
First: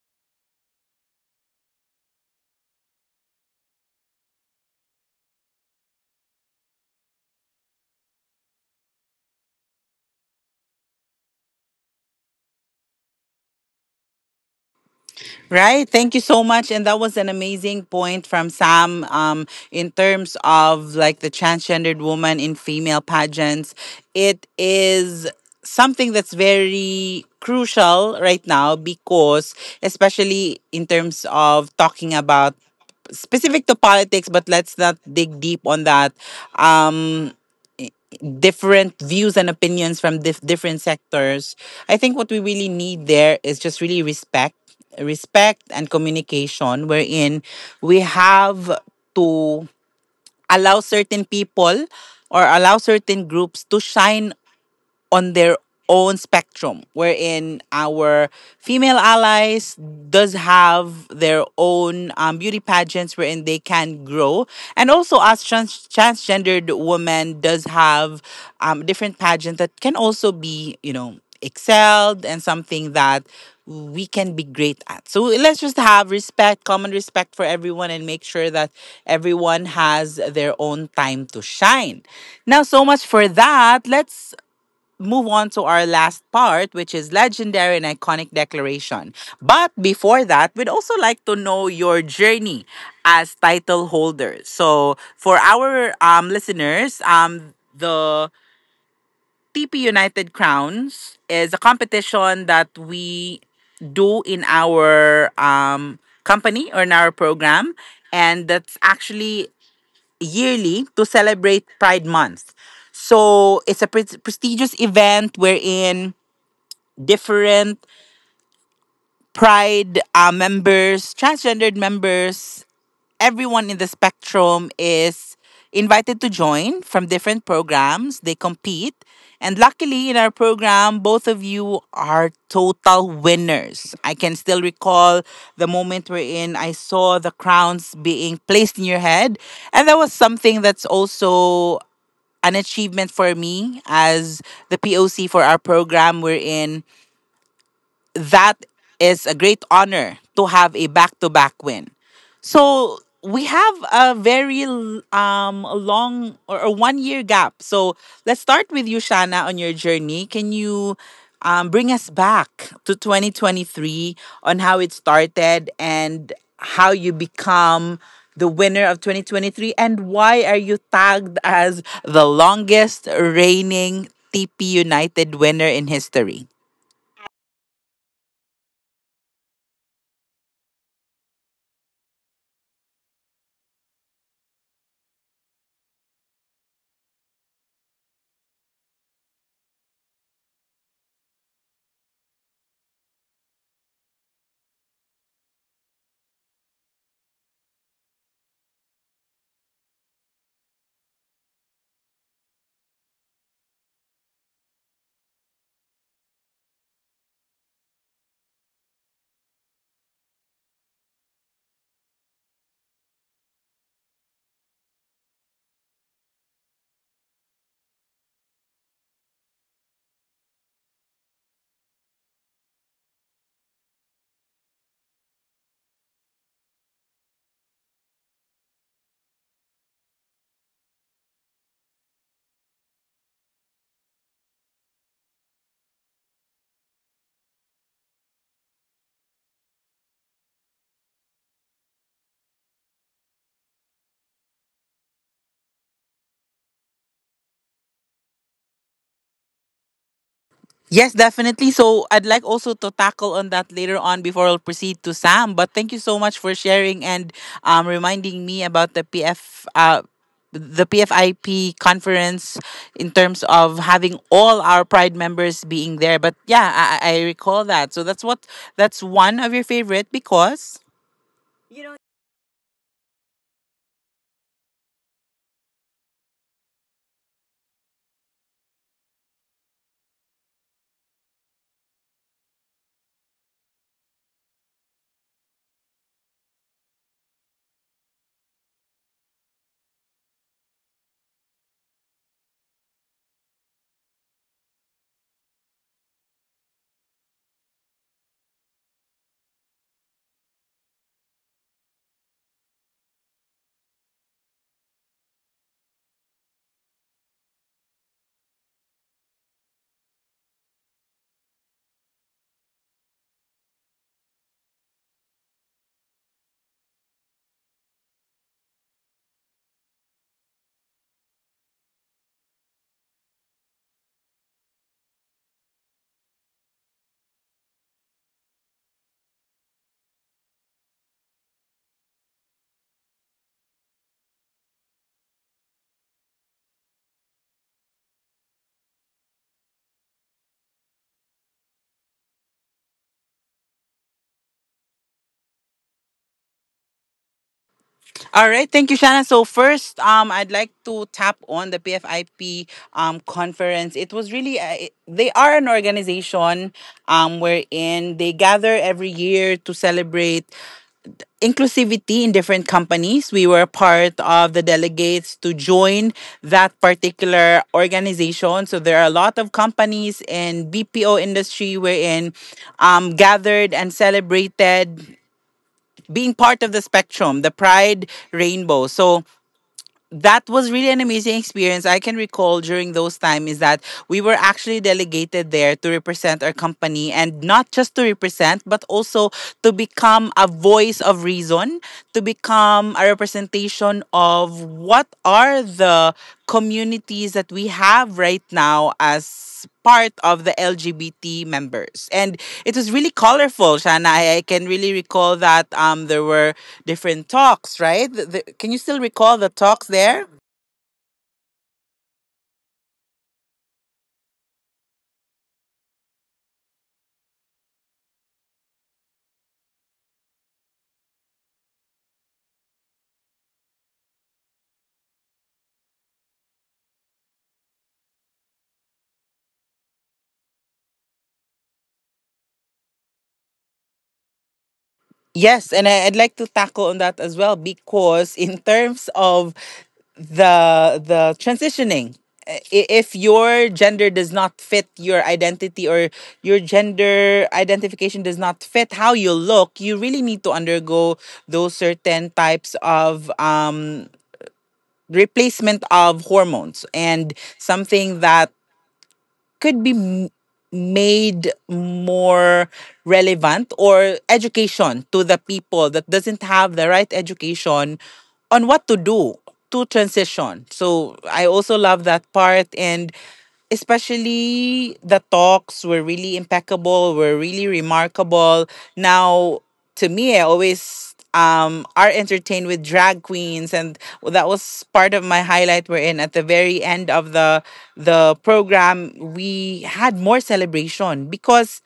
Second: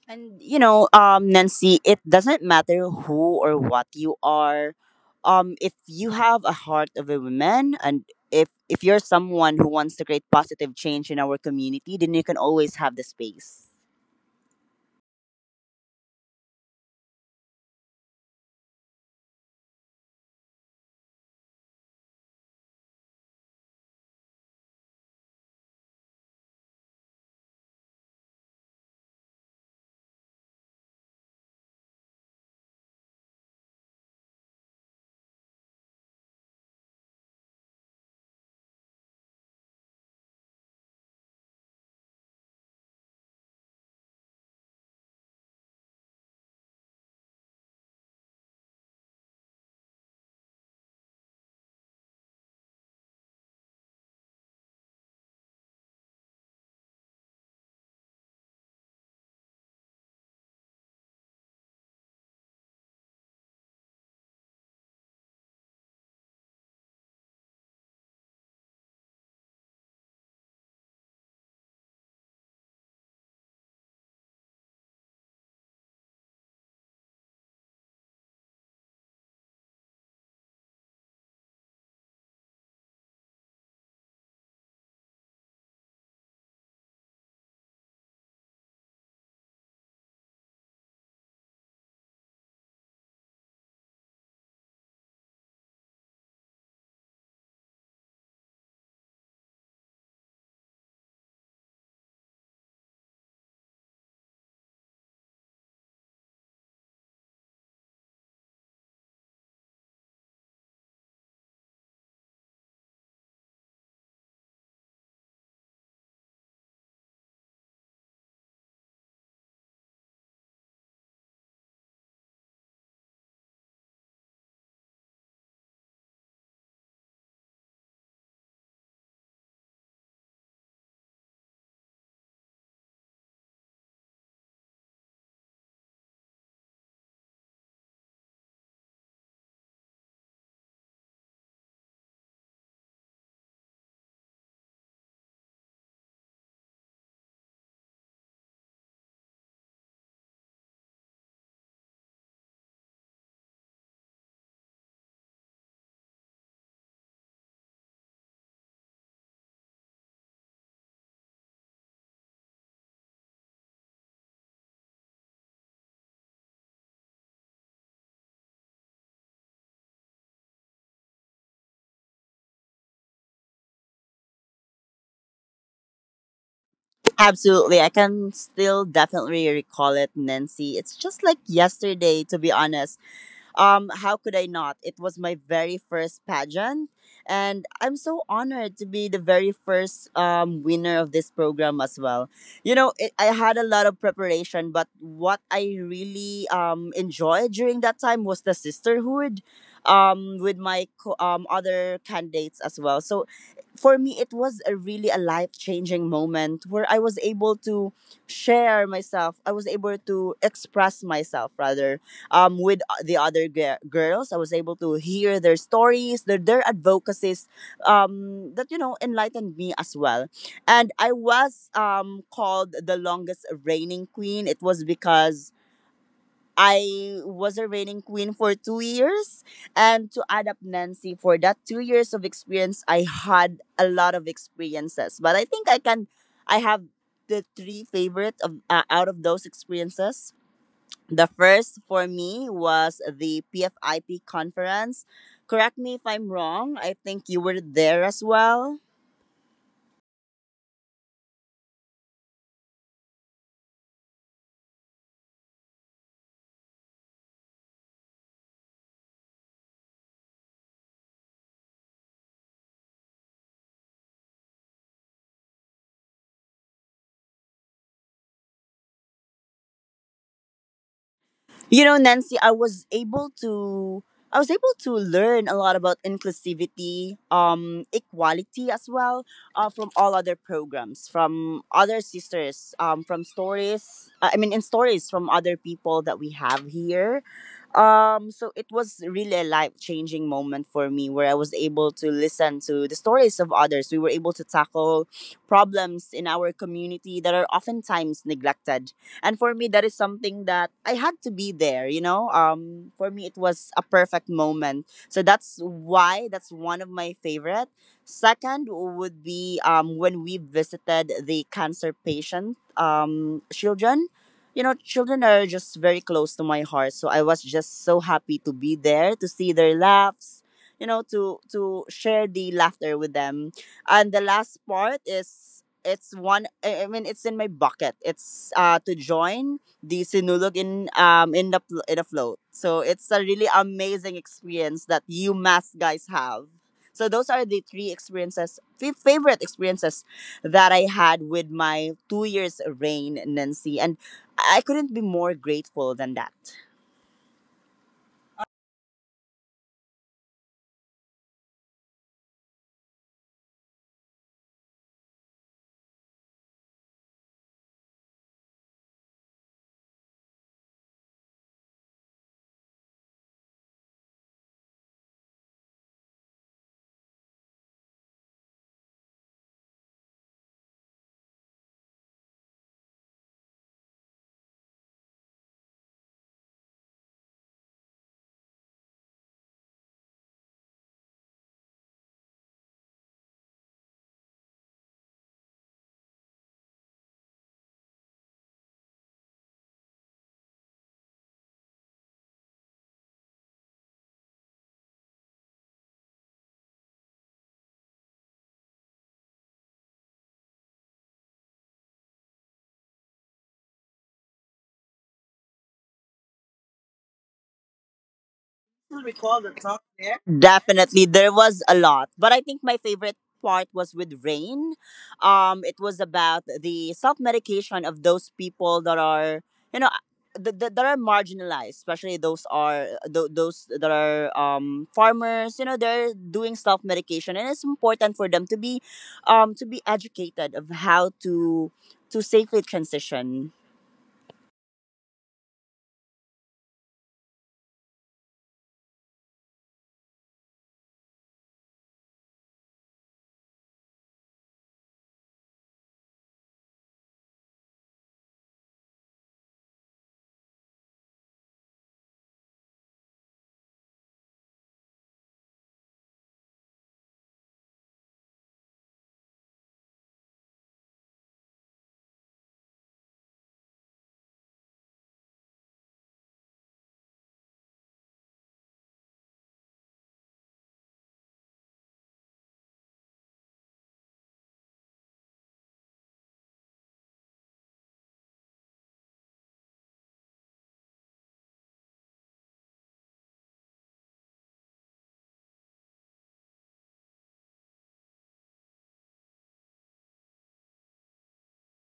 B: And you know, um, Nancy, it doesn't matter who or what you are. Um, if you have a heart of a woman, and if if you're someone who wants to create positive change in our community, then you can always have the space.
A: Right. Thank you so much. And that was an amazing point from Sam um, in terms of like the transgendered woman in female pageants. It is something that's very crucial right now because, especially in terms of talking about specific to politics, but let's not dig deep on that. Um, different views and opinions from dif- different sectors. I think what we really need there is just really respect, respect and communication, wherein we have to allow certain people or allow certain groups to shine on their own spectrum, wherein our female allies does have their own um, beauty pageants wherein they can grow, and also as trans- transgendered women does have um, different pageants that can also be, you know, excelled and something that we can be great at. So let's just have respect, common respect for everyone, and make sure that everyone has their own time to shine. Now, so much for that. Let's move on to our last part, which is legendary and iconic declaration. But before that, we'd also like to know your journey as title holder. So for our um, listeners, um, the T P United Crowns is a competition that we do in our um, company or in our program, and that's actually yearly, to celebrate Pride Month. So it's a pre- prestigious event wherein different pride uh, members, transgendered members, everyone in the spectrum is invited to join from different programs. They compete. And luckily, in our program, both of you are total winners. I can still recall the moment wherein I saw the crowns being placed in your head. And that was something that's also an achievement for me as the P O C for our program, We're in that is a great honor to have a back to back win. So we have a very l- um long or a one year gap. So let's start with you, Shana, on your journey. Can you um, bring us back to twenty twenty-three on how it started and how you become the winner of twenty twenty-three, and why are you tagged as the longest reigning T P United winner in history?
B: Absolutely. I can still definitely recall it, Nancy. It's just like yesterday, to be honest. Um, how could I not? It was my very first pageant, and I'm so honored to be the very first, um, winner of this program as well. You know, it, I had a lot of preparation, but what I really, um, enjoyed during that time was the sisterhood, um, with my co- um, other candidates as well. So for me, it was a really a life changing moment where I was able to share myself. I was able to express myself rather, um, with o- the other gir- girls. I was able to hear their stories, their, their advocacies, um, that, you know, enlightened me as well. And I was, um, called the longest reigning queen. It was because I was a reigning queen for two years. And to add up Nancy, for that two years of experience, I had a lot of experiences. But I think I can, I have the three favorite of uh, out of those experiences. The first for me was the P F I P conference. Correct me if I'm wrong. I think you were there as well.
A: Yes, definitely. So I'd like also to tackle on that later on before I'll proceed to Sam. But thank you so much for sharing and um, reminding me about the P F. Uh, the P F I P conference, in terms of having all our Pride members being there. But yeah, I, I I recall that. So that's what, that's one of your favorite, because.
B: You know, Nancy, I was able to I was able to learn a lot about inclusivity, um, equality as well, uh, from all other programs, from other sisters, um, from stories. uh, I mean, in stories from other people that we have here. Um, so it was really a life changing moment for me where I was able to listen to the stories of others. We were able to tackle problems in our community that are oftentimes neglected. And for me, that is something that I had to be there, you know? Um, for me, it was a perfect moment. So that's why that's one of my favorite. Second would be, um, when we visited the cancer patient, um, children. You know, children are just very close to my heart. So I was just so happy to be there, to see their laughs, you know, to to share the laughter with them. And the last part is it's one, I I mean it's in my bucket. It's uh to join the sinulog in, um, in the pl- in the float. So it's a really amazing experience that you mass guys have. So those are the three experiences, f- favorite experiences that I had with my two years reign, Nancy. And I couldn't be more grateful than that. Still
A: All right, thank you, Shanna. So first, um, I'd like to tap on the P F I P um conference. It was really uh, it- they are an organization um wherein they gather every year to celebrate inclusivity in different companies. We were part of the delegates to join that particular organization. So there are a lot of companies in B P O industry wherein um gathered and celebrated being part of the spectrum, the pride rainbow. So that was really an amazing experience. I can recall during those time is that we were actually delegated there to represent our company, and not just to represent, but also to become a voice of reason, to become a representation of what are the communities that we have right now as part of the L G B T members. And it was really colorful, Shana. I, I can really recall that um, there were different talks, right? The, the, can you still
B: recall
A: recall
B: the
A: the
B: talk
A: talks
B: there?
A: there?
B: Definitely, there was a lot, but I think my favorite part was with Rain. Um, it was about the self medication of those people that are, you know, th- th- that are marginalized, especially those are th- those that are, um, farmers. You know, they're doing self medication, and it's important for them to be, um, to be educated of how to to safely transition
A: Yes, and I, I'd like to tackle on that as well, because in terms of the the transitioning, I- if your gender does not fit your identity, or your gender identification does not fit how you look, you really need to undergo those certain types of um replacement of hormones, and something that could be m- made more relevant, or education to the people that doesn't have the right education on what to do to transition. So I also love that part, and especially the talks were really impeccable, were really remarkable. Now, to me, I always um, are entertained with drag queens, and that was part of my highlight, We're in at the very end of the the program, we had more celebration because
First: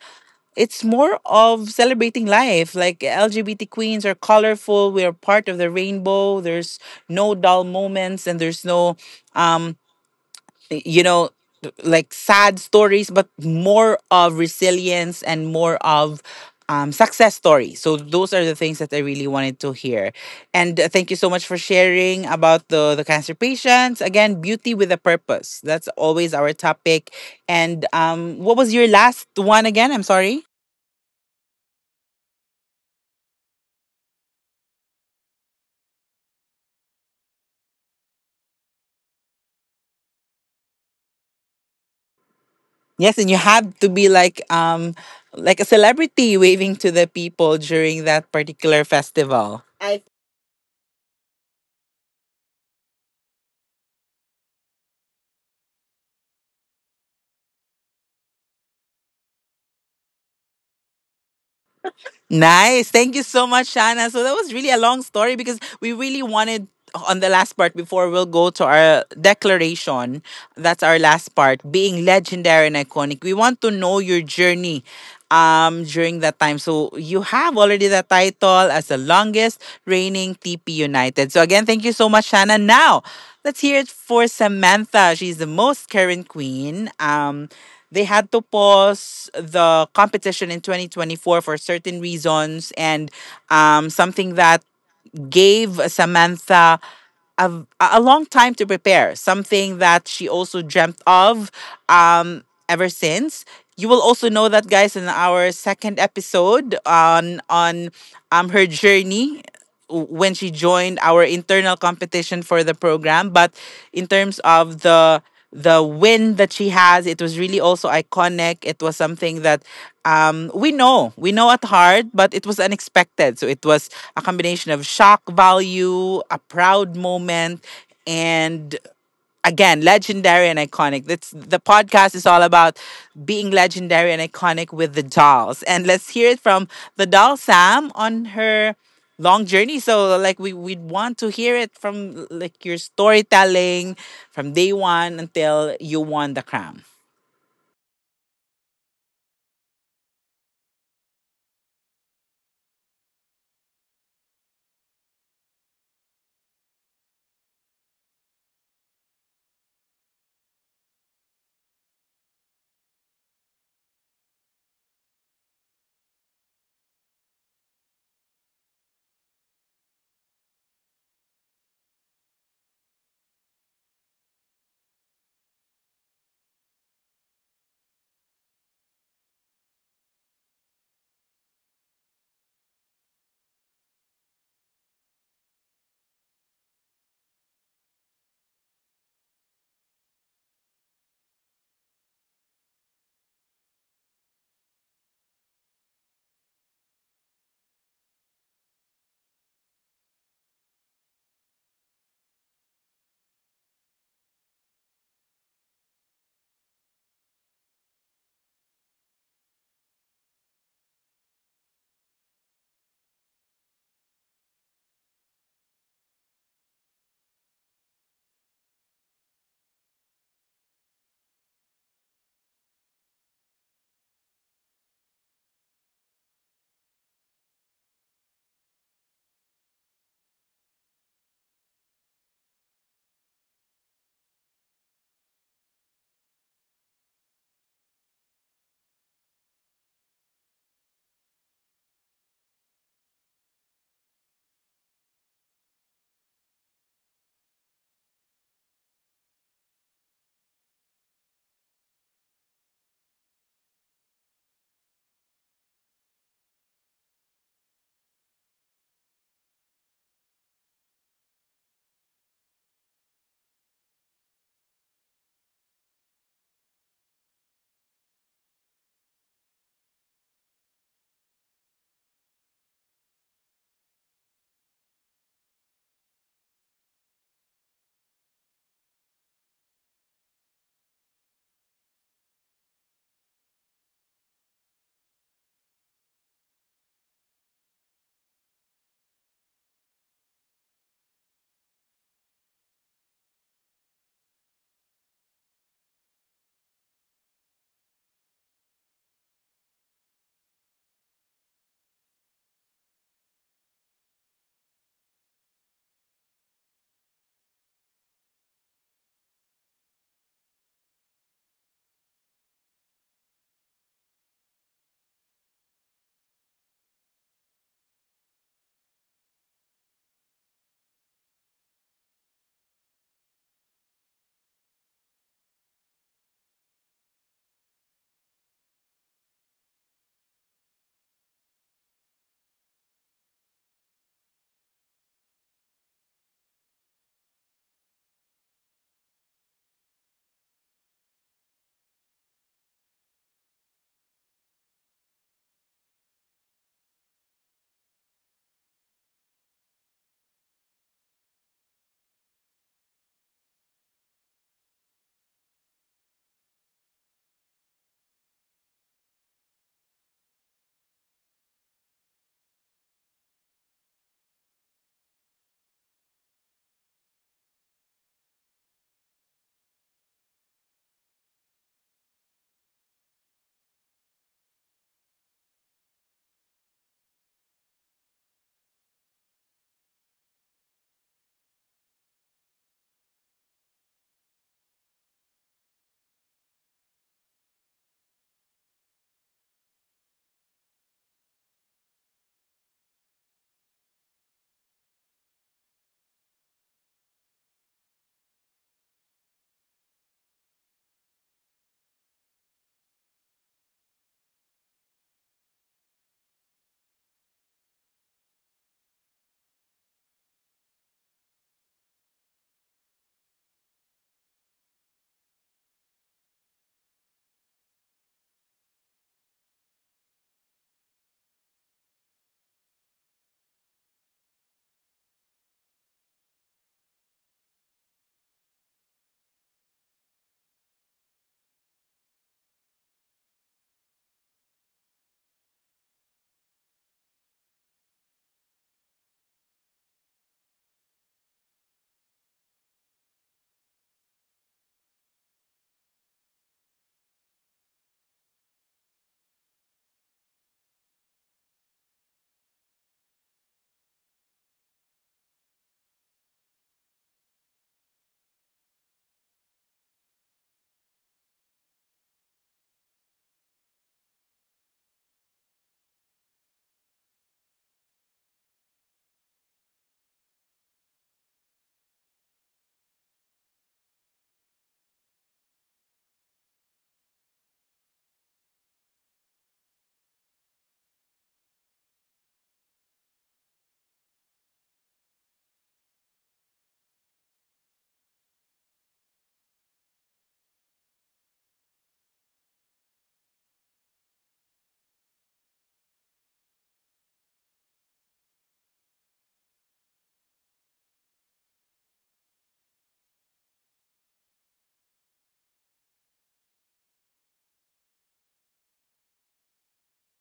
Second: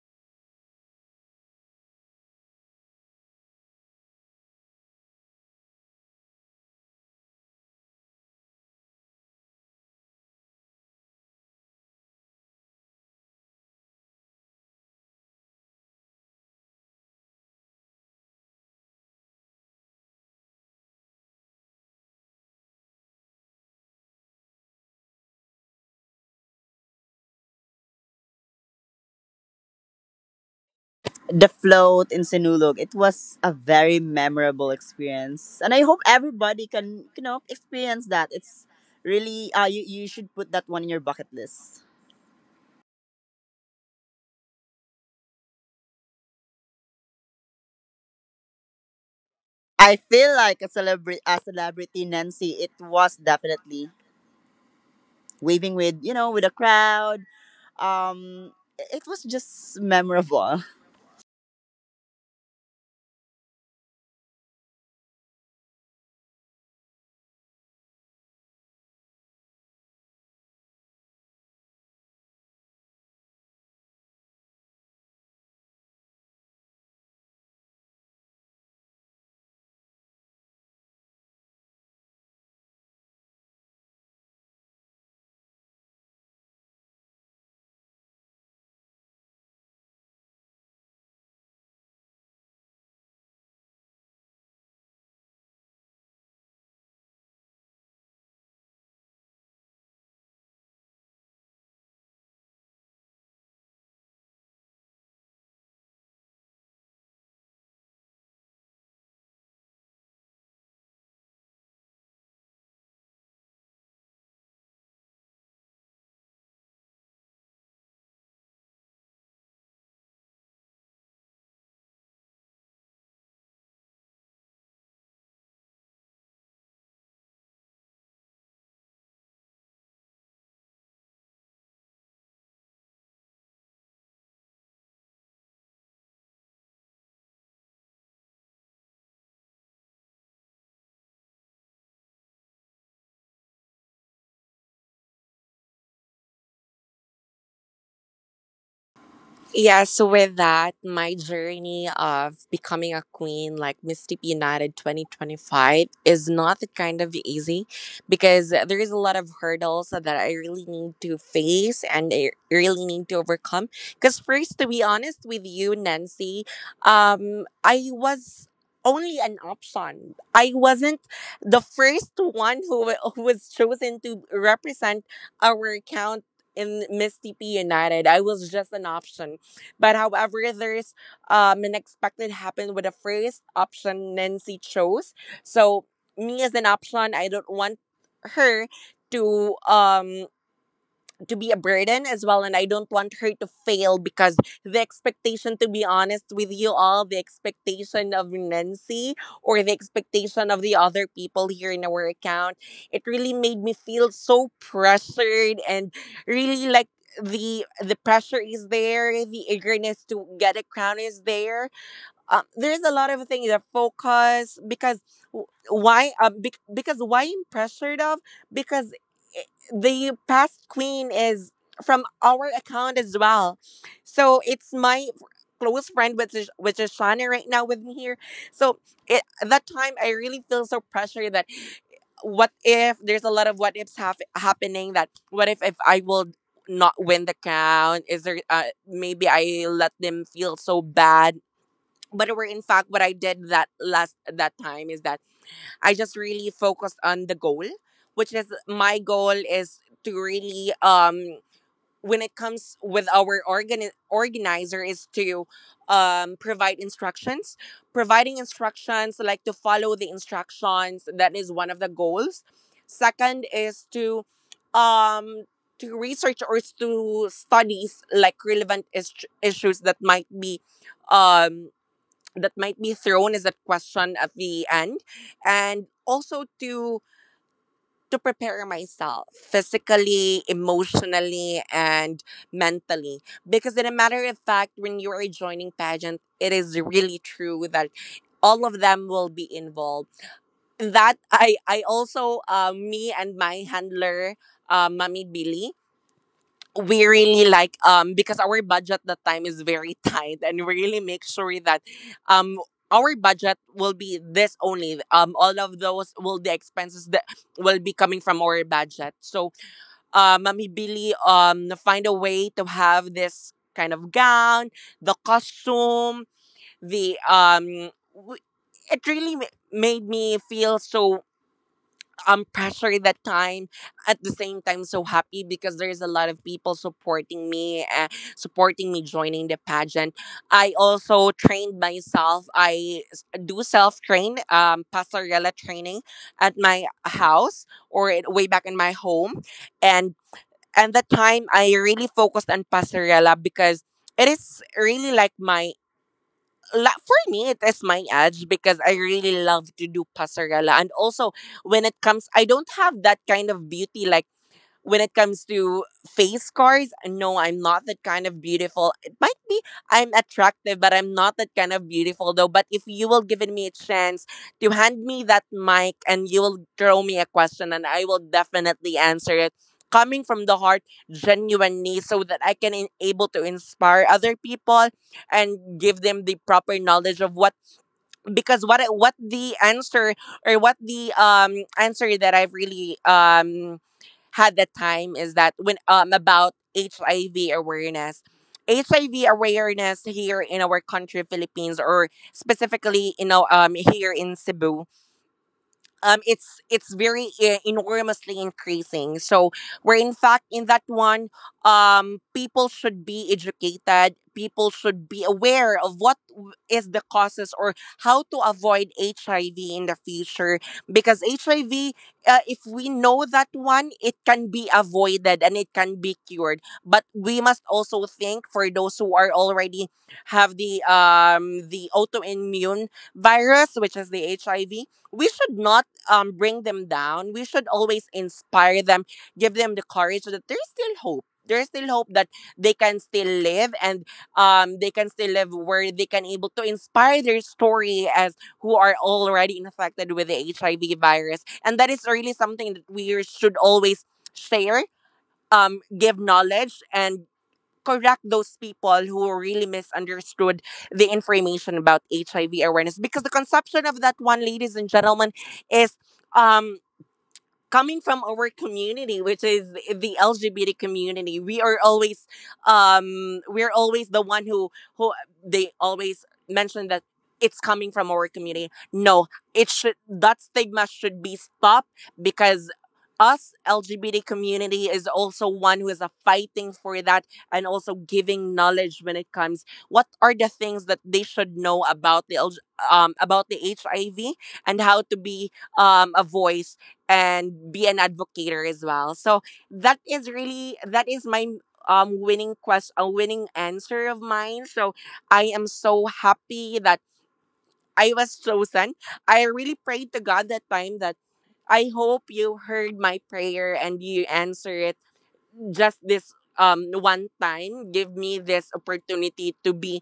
A: it's more of celebrating life. Like L G B T queens are colorful. We are part of the rainbow. There's no dull moments, and there's no um you know like sad stories, but more of resilience and more of um, success stories. So those are the things that I really wanted to hear. And uh, thank you so much for sharing about the the cancer patients. Again, beauty with a purpose, that's always our topic. And um what was your last one again? I'm sorry.
B: the float in Sinulog. It was a very memorable experience, and I hope everybody can, you know, experience that. It's really, uh, you you should put that one in your bucket list.
A: Yes, and you have to be like um like a celebrity waving to the people during that particular festival.
B: I feel like a celebrity, a celebrity Nancy. It was definitely waving with, you know, with a crowd. Um, it was just memorable.
A: Nice. Thank you so much, Shana. So that was really a long story because we really wanted, on the last part before we'll go to our declaration, that's our last part, being legendary and iconic. We want to know your journey um during that time. So you have already the title as the longest reigning T P United. So again, thank you so much, Shana. Now let's hear it for Samantha. She's the most current queen. Um they had to pause the competition in twenty twenty-four for certain reasons, and um, something that gave Samantha a, a long time to prepare, something that she also dreamt of um, ever since. You will also know that, guys, in our second episode, on on um, her journey when she joined our internal competition for the program. But in terms of the the win that she has, it was really also iconic. It was something that um, we know, we know at heart, but it was unexpected. So it was a combination of shock value, a proud moment, and again, legendary and iconic. That's the podcast is all about, being legendary and iconic with the Dolls. And let's hear it from the doll Sam on her long journey. So like, we we want to hear it from like your storytelling, from day one until you won the crown.
B: Yeah, so with that, my journey of becoming a queen like Miss T P United twenty twenty-five is not that kind of easy because there is a lot of hurdles that I really need to face and I really need to overcome. Because first, to be honest with you, Nancy, um, I was only an option. I wasn't the first one who, wa- who was chosen to represent our account in Miss T P United. I was just an option, but however, there's, um, an expected happened with the first option Nancy chose. So me as an option, I don't want her to um to be a burden as well, and I don't want her to fail because the expectation, to be honest with you, all the expectation of Nancy or the expectation of the other people here in our account, it really made me feel so pressured. And really, like, the the pressure is there, the eagerness to get a crown is there. Um, there's a lot of things that focus because w- why um, bec because why I'm pressured of because i- the past queen is from our account as well. So it's my close friend, which is which is Shana, right now with me here. So it, that time I really feel so pressured that what if there's a lot of what ifs hap- happening, that what if if I will not win the crown is there. Uh, maybe I let them feel so bad, but were in fact what I did that last that time is that I just really focused on the goal, which is my goal is to really, um when it comes with our organ organizer, is to um provide instructions. Providing instructions, like, to follow the instructions, that is one of the goals. Second is to um to research or to studies, like, relevant is- issues that might be, um that might be thrown as a question at the end. And also to to prepare myself physically, emotionally and mentally, because in a matter of fact, when you are joining pageant, it is really true that all of them will be involved. That i i also, uh, me and my handler, uh, Mommy Billy, we really, like, um because our budget that time is very tight, and we really make sure that um our budget will be this only, um all of those will, the expenses that will be coming from our budget. So uh Mommy Billy um find a way to have this kind of gown, the costume, the um w- it really ma- made me feel so um pressure that time, at the same time so happy because there's a lot of people supporting me uh, supporting me joining the pageant. I also trained myself. I s- do self train, um pasarela training at my house, or in- way back in my home. And and that time I really focused on pasarela because it is really, like, my la- for me, it is my edge, because I really love to do pasarela. And also, when it comes, I don't have that kind of beauty, like, when it comes to face scars, no, I'm not that kind of beautiful. It might be I'm attractive, but I'm not that kind of beautiful though. But if you will give me a chance to hand me that mic, and you will throw me a question, and I will definitely answer it coming from the heart genuinely, so that I can in- able to inspire other people and give them the proper knowledge of what, because what I- what the answer or what the um answer that I've really um had that time is that when, um about H I V awareness. H I V awareness here in our country, Philippines, or specifically, you know, um, here in Cebu, um it's it's very, uh, enormously increasing. So we're in fact in that one, um people should be educated, people should be aware of what w- is the causes or how to avoid H I V in the future, because H I V, uh, if we know that one, it can be avoided and it can be cured. But we must also think for those who are already have the um the autoimmune virus, which is the H I V. We should not um bring them down. We should always inspire them, give them the courage that there's still hope. There's still hope that they can still live, and um they can still live where they can able to inspire their story as who are already infected with the H I V virus. And that is really something that we should always share, um give knowledge, and correct those people who really misunderstood the information about H I V awareness. Because the conception of that one, ladies and gentlemen, is, um coming from our community, which is the L G B T community. We are always, um we're always the one who who they always mention that it's coming from our community. No, it should, that stigma should be stopped. Because us L G B T community is also one who is a fighting for that, and also giving knowledge when it comes what are the things that they should know about the L G, um about the H I V, and how to be, um, a voice and be an advocator as well. So that is really, that is my um winning quest a winning answer of mine. So I am so happy that I was chosen. I really prayed to God that time that I hope you heard my prayer and you answer it just this um one time, give me this opportunity to be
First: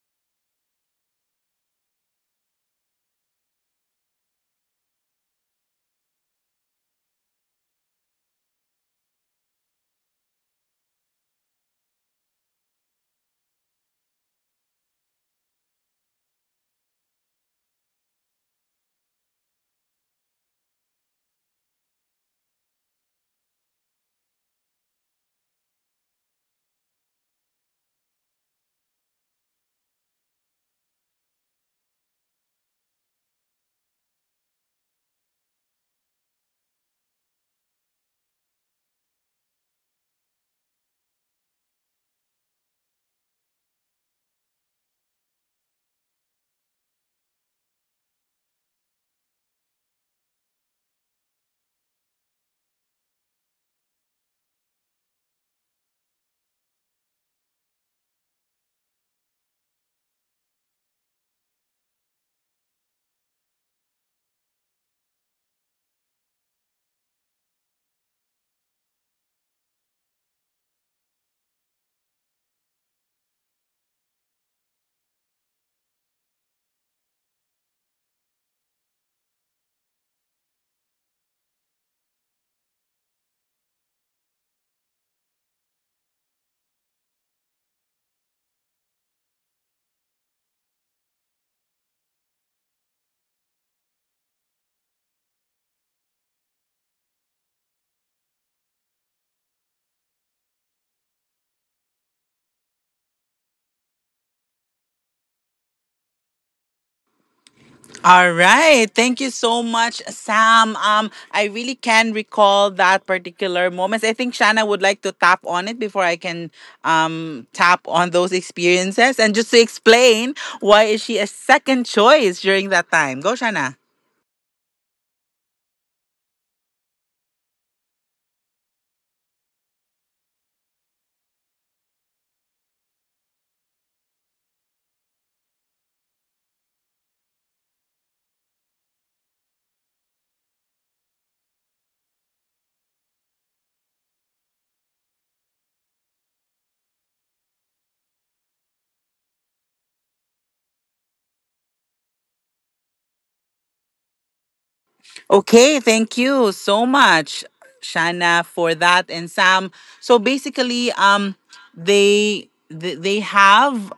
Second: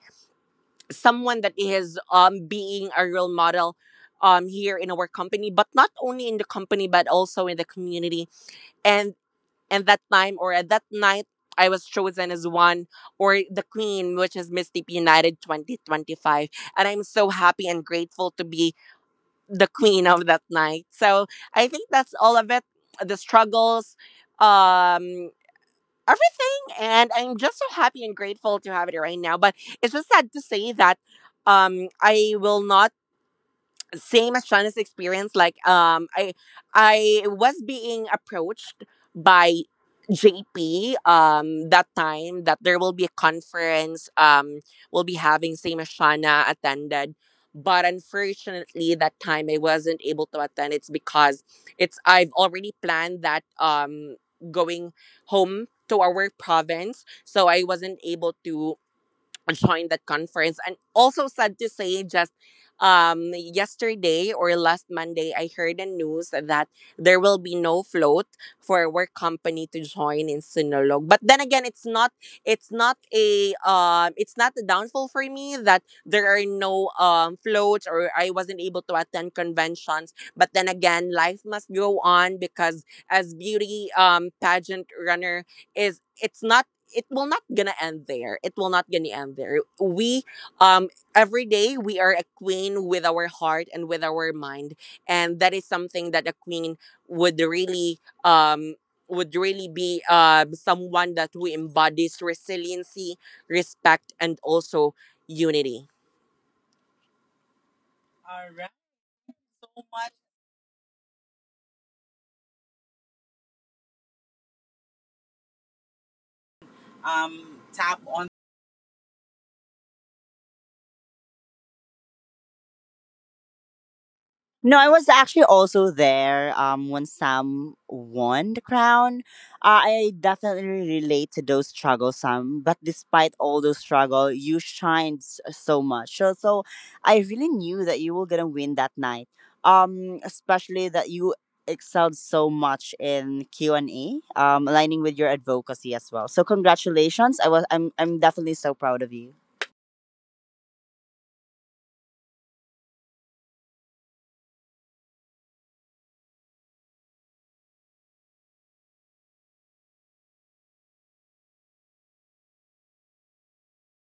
B: someone that is, um being a role model um here in our company, but not only in the company but also in the community. And and that time, or at that night, I was chosen as one or the queen, which is Miss T P United twenty twenty-five. And I'm so happy and grateful to be the queen of that night. So I think that's all of it. The struggles, um, everything. And I'm just so happy and grateful to have it right now. But it's just sad to say that, um, I will not, same as Shauna's experience, like, um I I was being approached by J P, um that time that there will be a conference. Um we'll be having same as Shauna attended. But unfortunately that time I wasn't able to attend. It's because it's I've already planned that, um going home to our province. So I wasn't able to join that conference. And also sad to say, just, um, yesterday or last Monday, I heard the news that there will be no float for our company to join in Sinulog. But then again, it's not, it's not a um it's not a downfall for me that there are no um floats, or I wasn't able to attend conventions. But then again, life must go on, because as beauty um pageant runner, is, it's not, it will not gonna end there. It will not gonna end there. We, um every day we are a queen with our heart and with our mind. And that is something that a queen would really um would really be um someone that who embodies resiliency, respect, and also unity.
A: All
B: All right.
A: right. Thank you so
B: So
A: much,
B: much,
A: Sam. Um, I really can recall that particular moment. I think Shanna would like to tap on it before I can um
B: um
A: tap
B: tap
A: on
B: on.
A: those experiences and just to explain why is she a second choice during that time. Go, Shanna.
B: No, I was actually also there, um, when Sam won the crown. Uh, I definitely relate to those struggles, Sam. But despite all those struggles, you shined s- so much. So, so I really knew that you were gonna win that night. Um, especially that you excelled so much in Q and A, um, aligning with your advocacy as well. So congratulations! I was I'm I'm definitely so proud of you.
A: Okay, thank you so much, Shanna, for that and Sam. So basically, um, they they they have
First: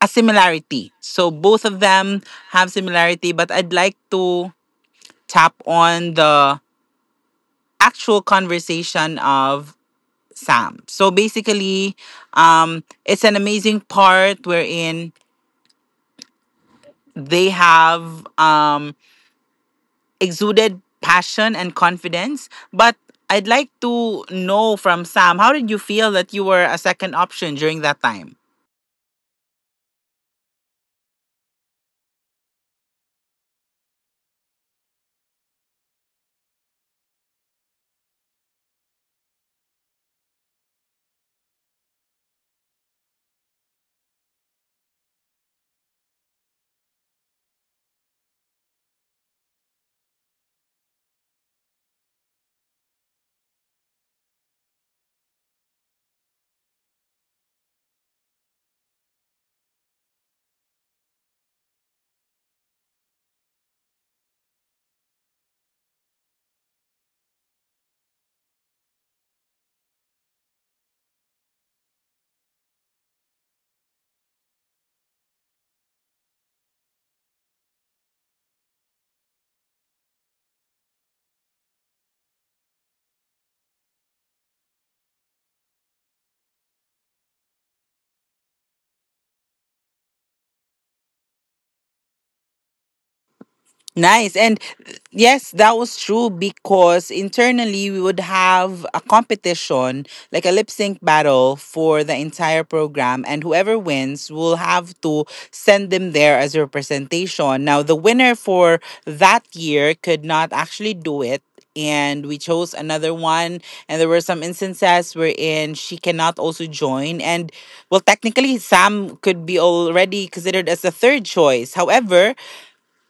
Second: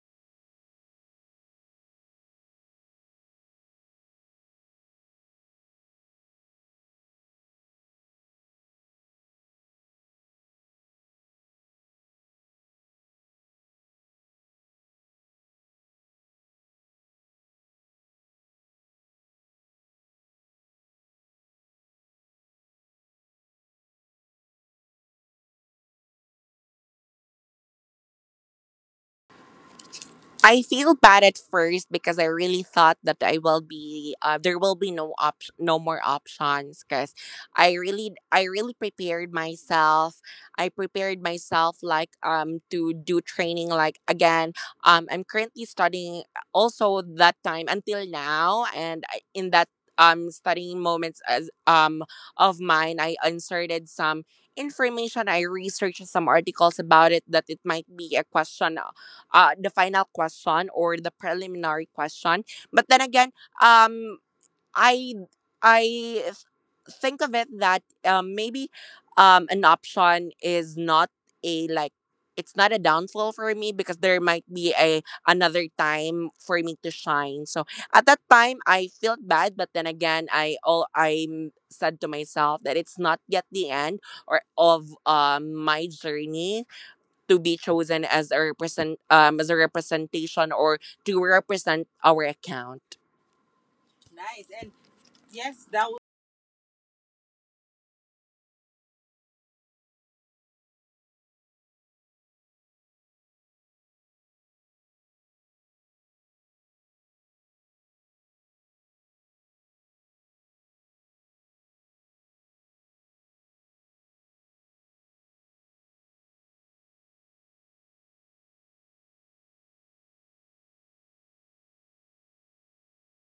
A: a similarity. So both of them have similarity, but I'd like to tap on the actual conversation of Sam. So basically, um, it's an amazing part wherein they have um, exuded passion and confidence. But I'd like to know from Sam, how did you feel that you were a second option during that time?
B: I feel bad at first because I really thought that I will be, uh, there will be no op- no more options, because I really I really prepared myself. I prepared myself, like, um to do training, like, again, um I'm currently studying also that time until now, and I- in that, um studying moments, as, um of mine, I inserted some information, I researched some articles about it that it might be a question, uh, the final question or the preliminary question. But then again, um, I I think of it that, um, maybe, um, an option is not a, like, it's not a downfall for me, because there might be a another time for me to shine. So at that time I felt bad, but then again, I all I said to myself that it's not yet the end or of, um, my journey to be chosen as a represent um as a representation, or to represent our account.
A: Nice.
B: Nice.
A: And
B: And
A: yes,
B: yes,
A: that
B: that
A: was
B: will
A: true because internally we would have a competition, like a lip sync battle for the entire program. And whoever wins will have to send them there as representation. Now, the winner for that year could not actually do it. And we chose another one. And there were some instances wherein she cannot also join. And well, technically, Sam could be already considered as the third choice. However,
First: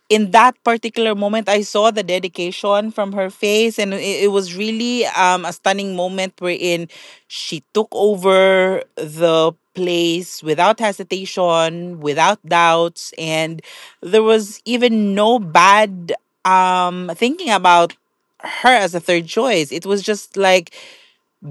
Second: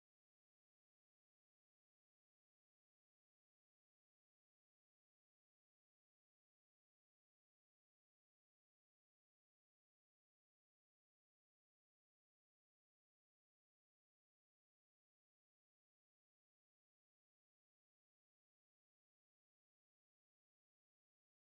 A: in that particular moment I saw the dedication from her face, and it, it was really um, a stunning moment wherein she took over the place without hesitation, without doubts. And there was even no bad um, thinking about her as a third choice. It was just like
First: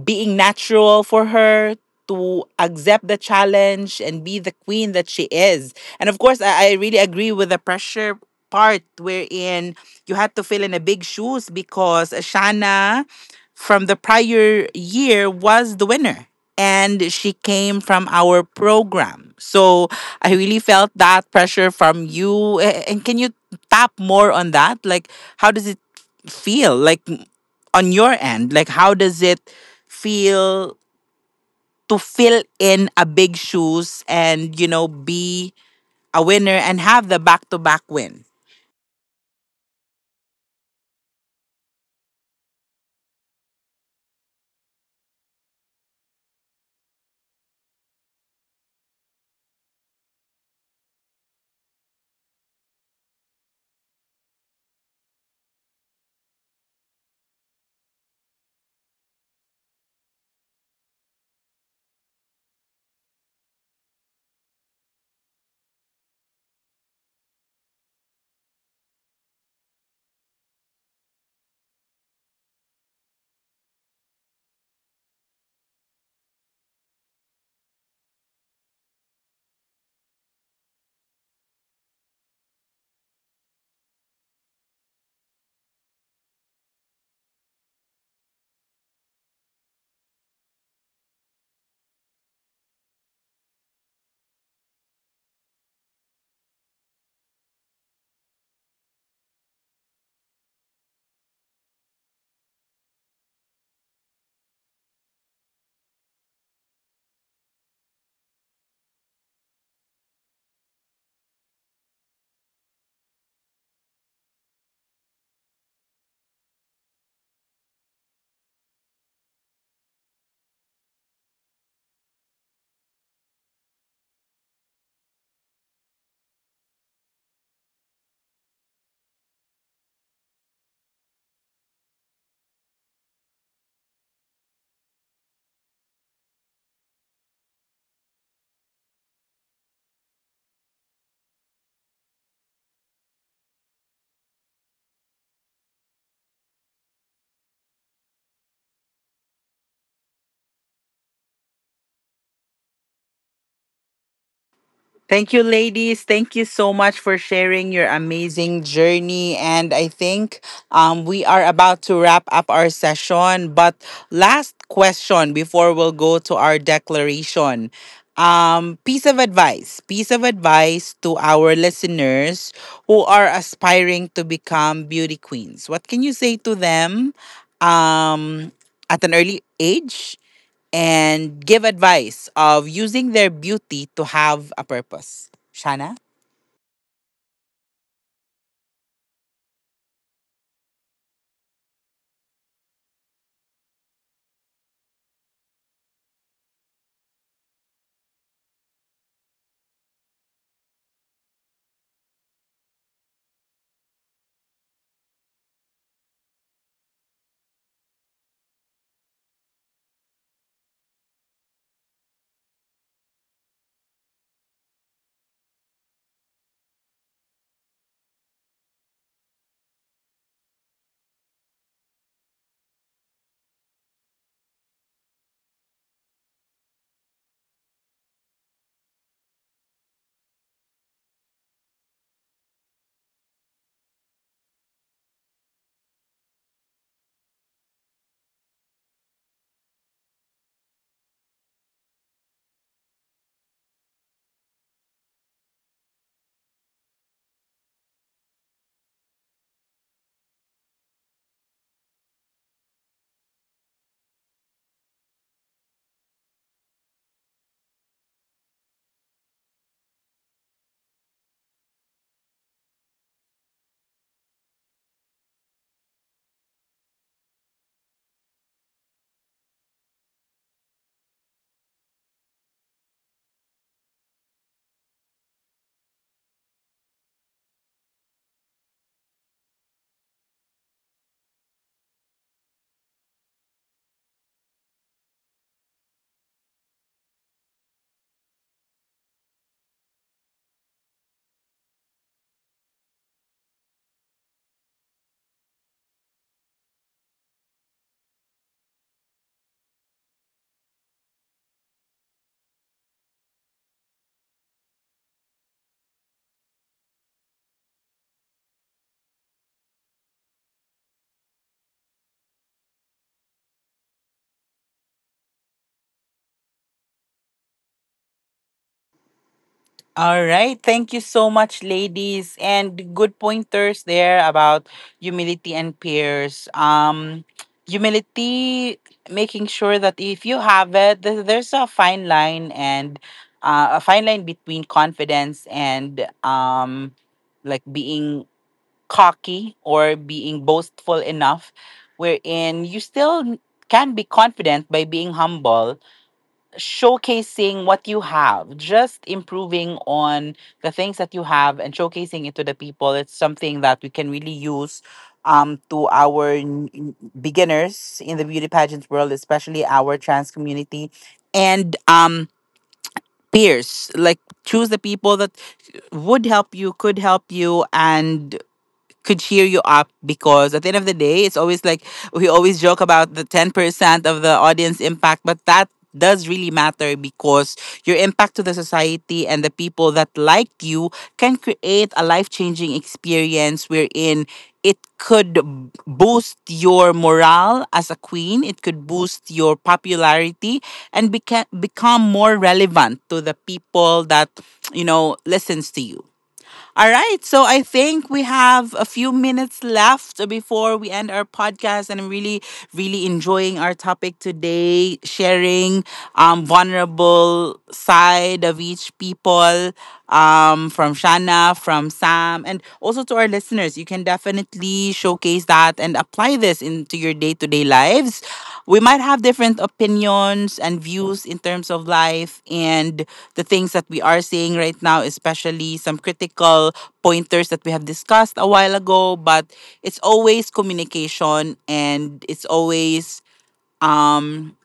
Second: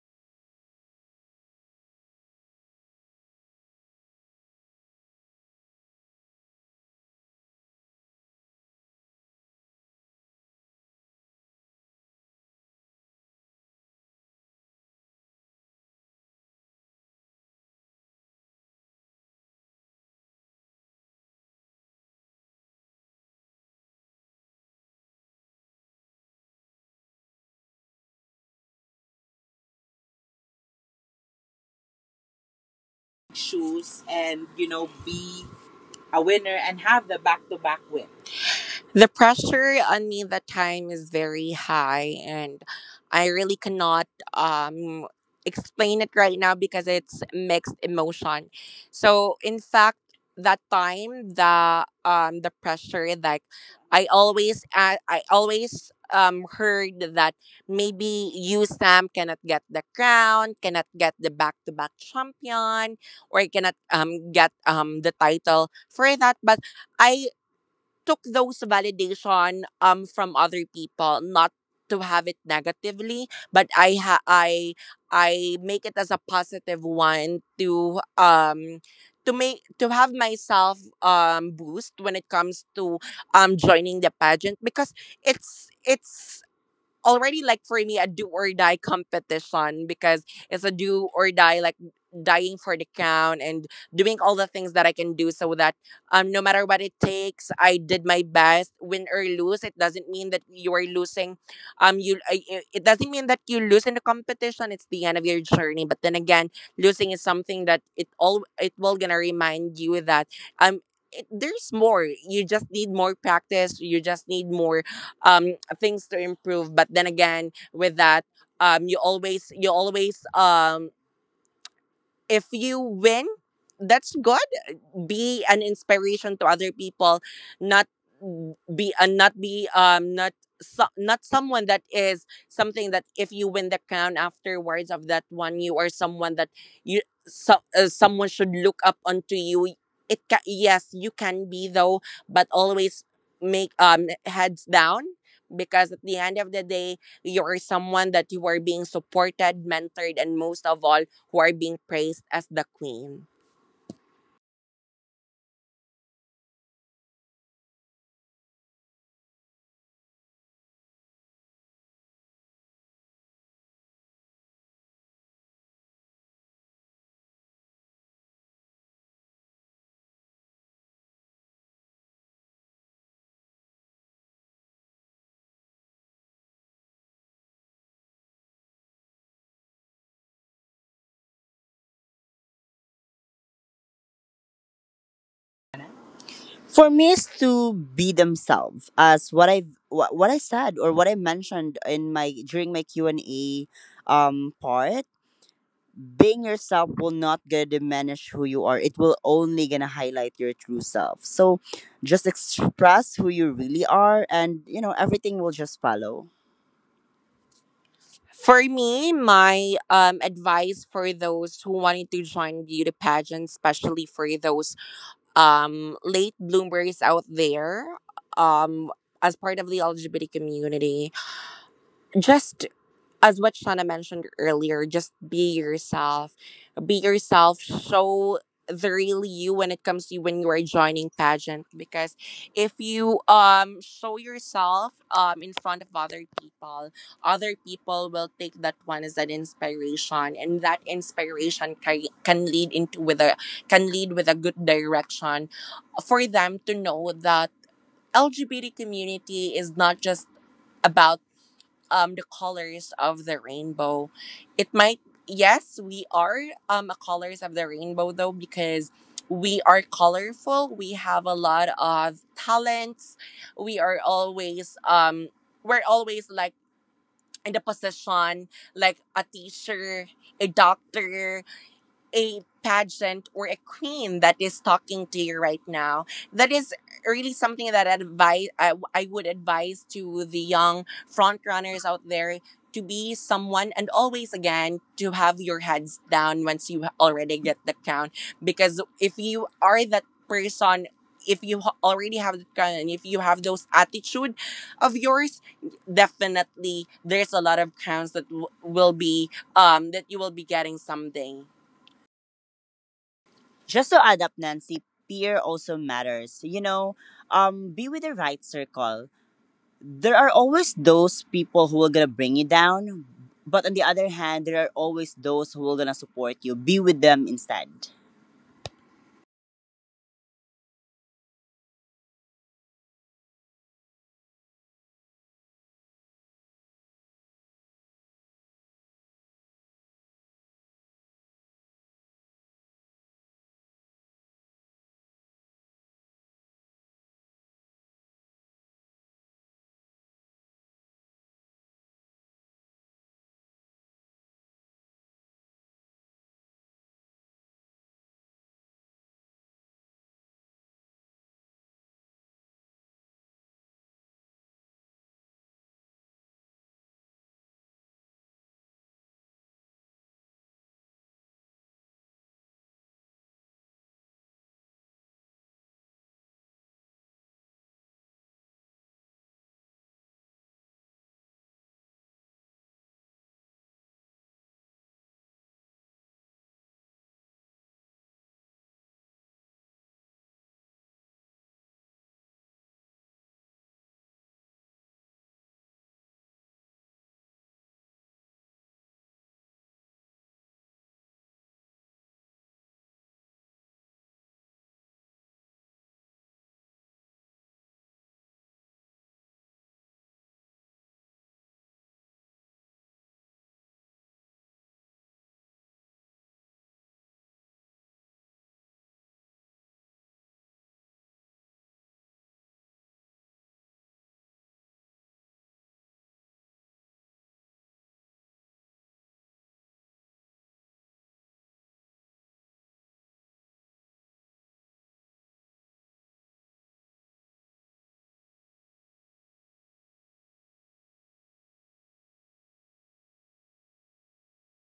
A: being natural for her to accept the challenge and be the queen that she is. And of course, I, I really agree with the pressure part wherein you had to fill in a big shoes because Shana from the prior year was the winner. And she came from our program. So I really felt that pressure from you. A- And can you tap more on that? Like, how does it feel? Like, on your end? Like, how does it feel to fill in a big
B: choose,
A: shoes
B: and
A: and,
B: you
A: you know,
B: know be
A: be
B: a
A: a winner
B: winner
A: and
B: and have
A: have
B: the
A: the
B: back
A: back to
B: to back
A: back
B: win.
A: win?
B: The pressure on me that time is very high, and I really cannot, um, explain it right now because it's mixed emotion. So, in fact, that time, the um, the pressure, like, I always, a- I always um, heard that maybe you, Sam, cannot get the crown, cannot get the back-to-back champion, or cannot um, get um, the title for that. But I took those validation um from other people not to have it negatively, but I ha- I I make it as a positive one to um to make to have myself um boost when it comes to um joining the pageant, because it's it's already, like, for me, a do or die competition. Because it's a do or die, like, dying for the crown and doing all the things that I can do, so that um no matter what it takes, I did my best. Win or lose, it doesn't mean that you are losing. Um you I- i- it doesn't mean that you lose in the competition, it's the end of your journey. But then again, losing is something that it all it will gonna remind you that um it, there's more. You just need more practice, you just need more um things to improve. But then again, with that, um you always you always, um if you win, that's good. Be an inspiration to other people, not be and not be um not so, not someone. That is something that, if you win the crown afterwards of that one, you are someone that you so, uh, someone should look up onto you. It ca- yes, you can be though, but always make um heads down, because at the end of the day, you are someone that you are being supported, mentored, and most of all, who are being praised as the queen.
A: Thank you, ladies. Thank you so much for sharing your amazing journey. And I think um, we are about to wrap up our session. But last question before we'll go to our declaration. Um, piece of advice, piece of advice to our listeners who are aspiring to become beauty queens. What can you say to them um, at an early age, and give advice of using their beauty to have a purpose? Shana?
B: For me, is to be themselves, as what i what, what i said, or what I mentioned in my, during my Q and A um part. Being yourself will not gonna diminish who you are, it will only gonna highlight your true self. So just express who you really are, and you know, everything will just follow. For me, my um advice for those who wanted to join beauty pageants, especially for those um late bloomers out there, um as part of the L G B T community, just, as what Shana mentioned earlier, just be yourself. Be yourself. Show the real you when it comes to you when you are joining pageant. Because if you um show yourself um in front of other people, other people will take that one as an inspiration, and that inspiration, can, can lead into with a can lead with a good direction for them to know that L G B T community is not just about um the colors of the rainbow. It might, yes, we are um colors of the rainbow though, because we are colorful, we have a lot of talents. we are always um we're always, like, in the position, like a teacher, a doctor, a pageant, or a queen that is talking to you right now. That is really something that advise, I, I would advise to the young front runners out there, to be someone, and always again, to have your heads down once you already get the crown. Because if you are that person, if you ha- already have the crown, and if you have those attitude of yours, definitely there's a lot of crowns that w- will be, um that you will be getting someday. Just to add up, Nancy, peer also matters. You know, um, be with the right circle. There are always those people who are gonna bring you down, but on the other hand, there are always those who are gonna support you. Be with them instead.
A: All right. Thank you so much, ladies. And good pointers there about humility and peers. Um, humility, making sure that if you have it, th- there's a fine line, and uh, a fine line between confidence and, um, like, being cocky or being boastful enough, wherein you still can be confident by being humble, showcasing what you have, just improving on the things that you have and showcasing it to the people. It's something that we can really use um, to our n- n- beginners in the beauty pageant world, especially our trans community, and um peers. Like, choose the people that would help you, could help you, and could cheer you up. Because at the end of the day, it's always like, we always joke about the ten percent of the audience impact, but that does really matter because your impact to the society and the people that like you can create a life-changing experience wherein it could b- boost your morale as a queen, it could boost your popularity and beca- become more relevant to the people that, you know, listens to you. All right. So I think we have a few minutes left before we end our podcast. And I'm really, really enjoying our topic today, sharing um, vulnerable side of each people, um, from Shana, from Sam, and also to our listeners. You can definitely showcase that and apply this into your day-to-day lives. We might have different opinions and views in terms of life and the things that we are seeing right now, especially some critical pointers that we have discussed a while ago. But it's always communication, and it's always um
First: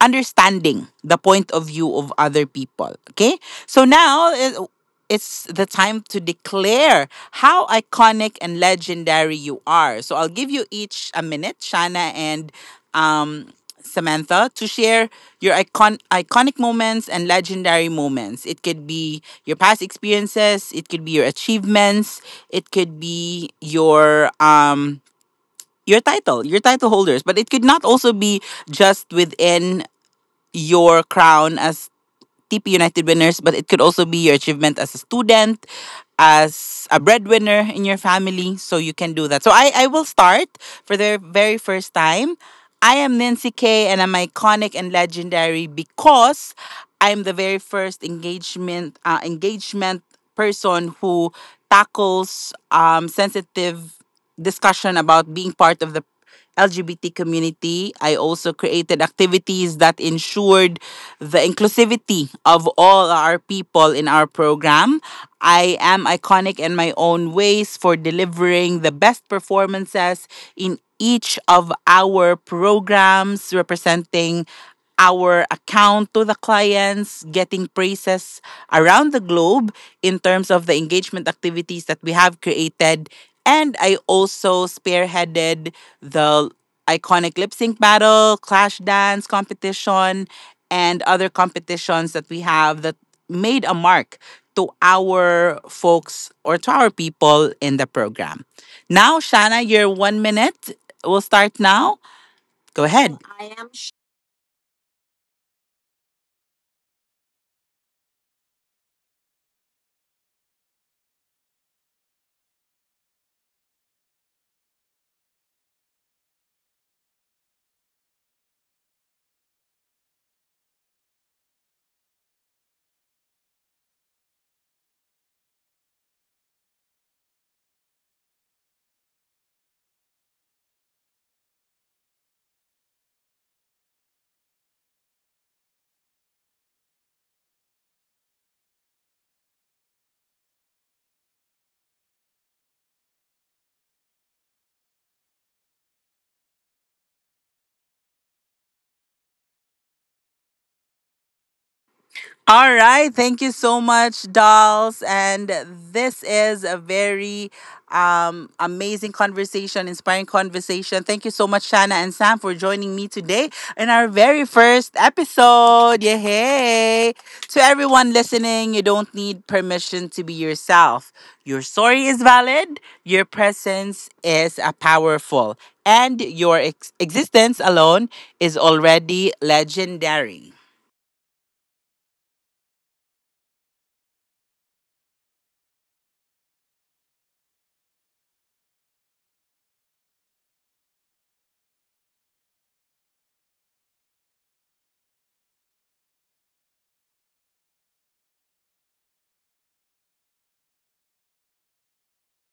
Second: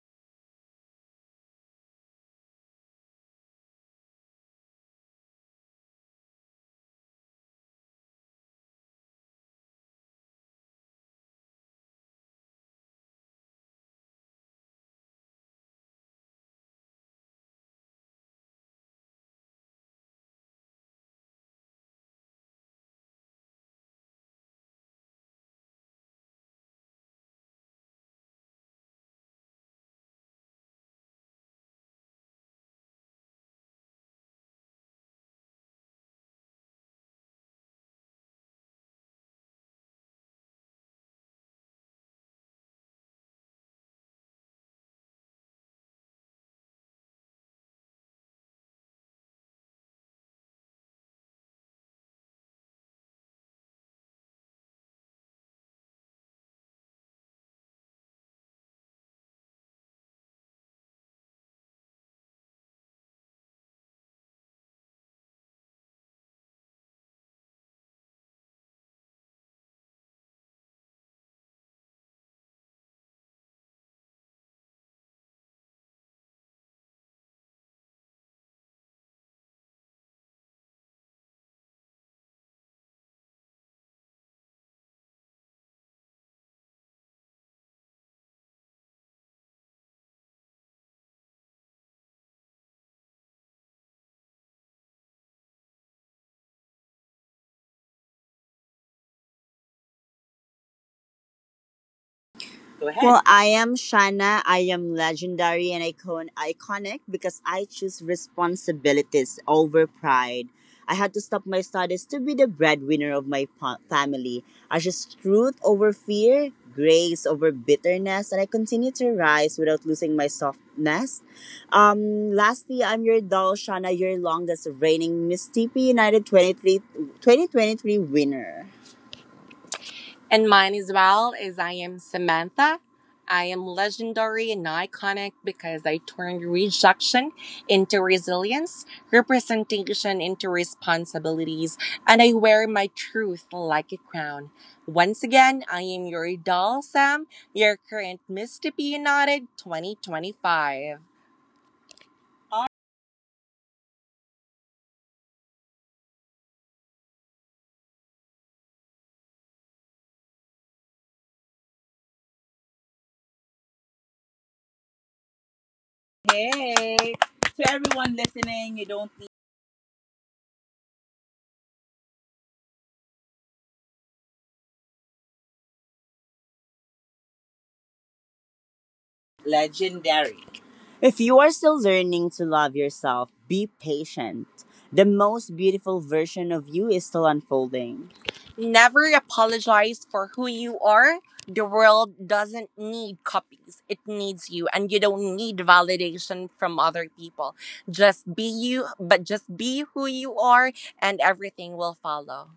A: understanding the point of view of other people. Okay? So now, uh, it's the time to declare how iconic and legendary you are. So I'll give you each a minute, Shana and, um, Samantha, to share your icon- iconic moments and legendary moments. It could be your past experiences, it could be your achievements, it could be your um your title, your title holders, but it could not also be just within your crown as T P United winners, but it could also be your achievement as a student, as a breadwinner in your family. So you can do that. So I, I will start for the very first time. I am Nancy K, and I'm iconic and legendary because I'm the very first engagement uh, engagement person who tackles um, sensitive discussion about being part of the L G B T community. I also created activities that ensured the inclusivity of all our people in our program. I am iconic in my own ways for delivering the best performances in each of our programs, representing our account to the clients, getting praises around the globe in terms of the engagement activities that we have created. And I also spearheaded the iconic lip sync battle, clash dance competition, and other competitions that we have that made a mark to our folks or to our people in the program. Now, Shanna, your one minute will start now. Go
B: Go ahead.
A: ahead.
B: Well, I am Shana. I am legendary and icon- iconic, because I choose responsibilities over pride. I had to stop my studies to be the breadwinner of my pa- family. I chose truth over fear, grace over bitterness, and I continue to rise without losing my softness. Um, lastly, I'm your doll, Shana, your longest reigning Miss T P United twenty three twenty twenty three winner. And mine as well is, I am Samantha. I am legendary and iconic because I turned rejection into resilience, representation into responsibilities, and I wear my truth like a crown. Once again, I am your doll, Sam, your current Miss to Be United twenty twenty five.
A: All right. Thank you so much, dolls. And this is a very um, amazing conversation, inspiring conversation. Thank you so much, Shanna and Sam, for joining me today in our very first episode. Yeah.
B: Hey,
A: Hey. To
B: to
A: everyone
B: everyone
A: listening,
B: listening,
A: you
B: you
A: don't
B: don't need
A: need permission to be yourself. Your story is valid, your presence is a powerful, and your ex- existence alone is already
B: legendary.
A: legendary.
B: If you are still learning to love yourself, be patient. The most beautiful version of you is still unfolding. Never apologize for who you are. The world doesn't need copies, it needs you, and you don't need validation from other people. Just be you, but just be who you are, and everything will follow.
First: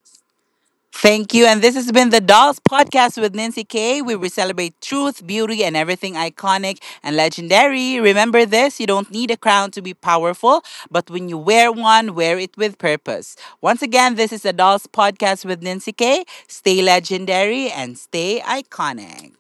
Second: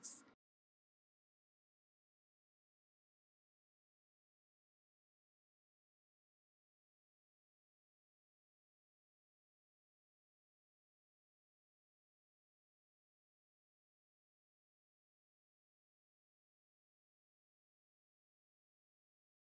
A: Thank you. And this has been the Dolls Podcast with Nancy K, where we celebrate truth, beauty, and everything iconic and legendary. Remember this: you don't need a crown to be powerful, but when you wear one, wear it with purpose. Once again, this is the Dolls Podcast with Nancy K. Stay legendary and stay iconic.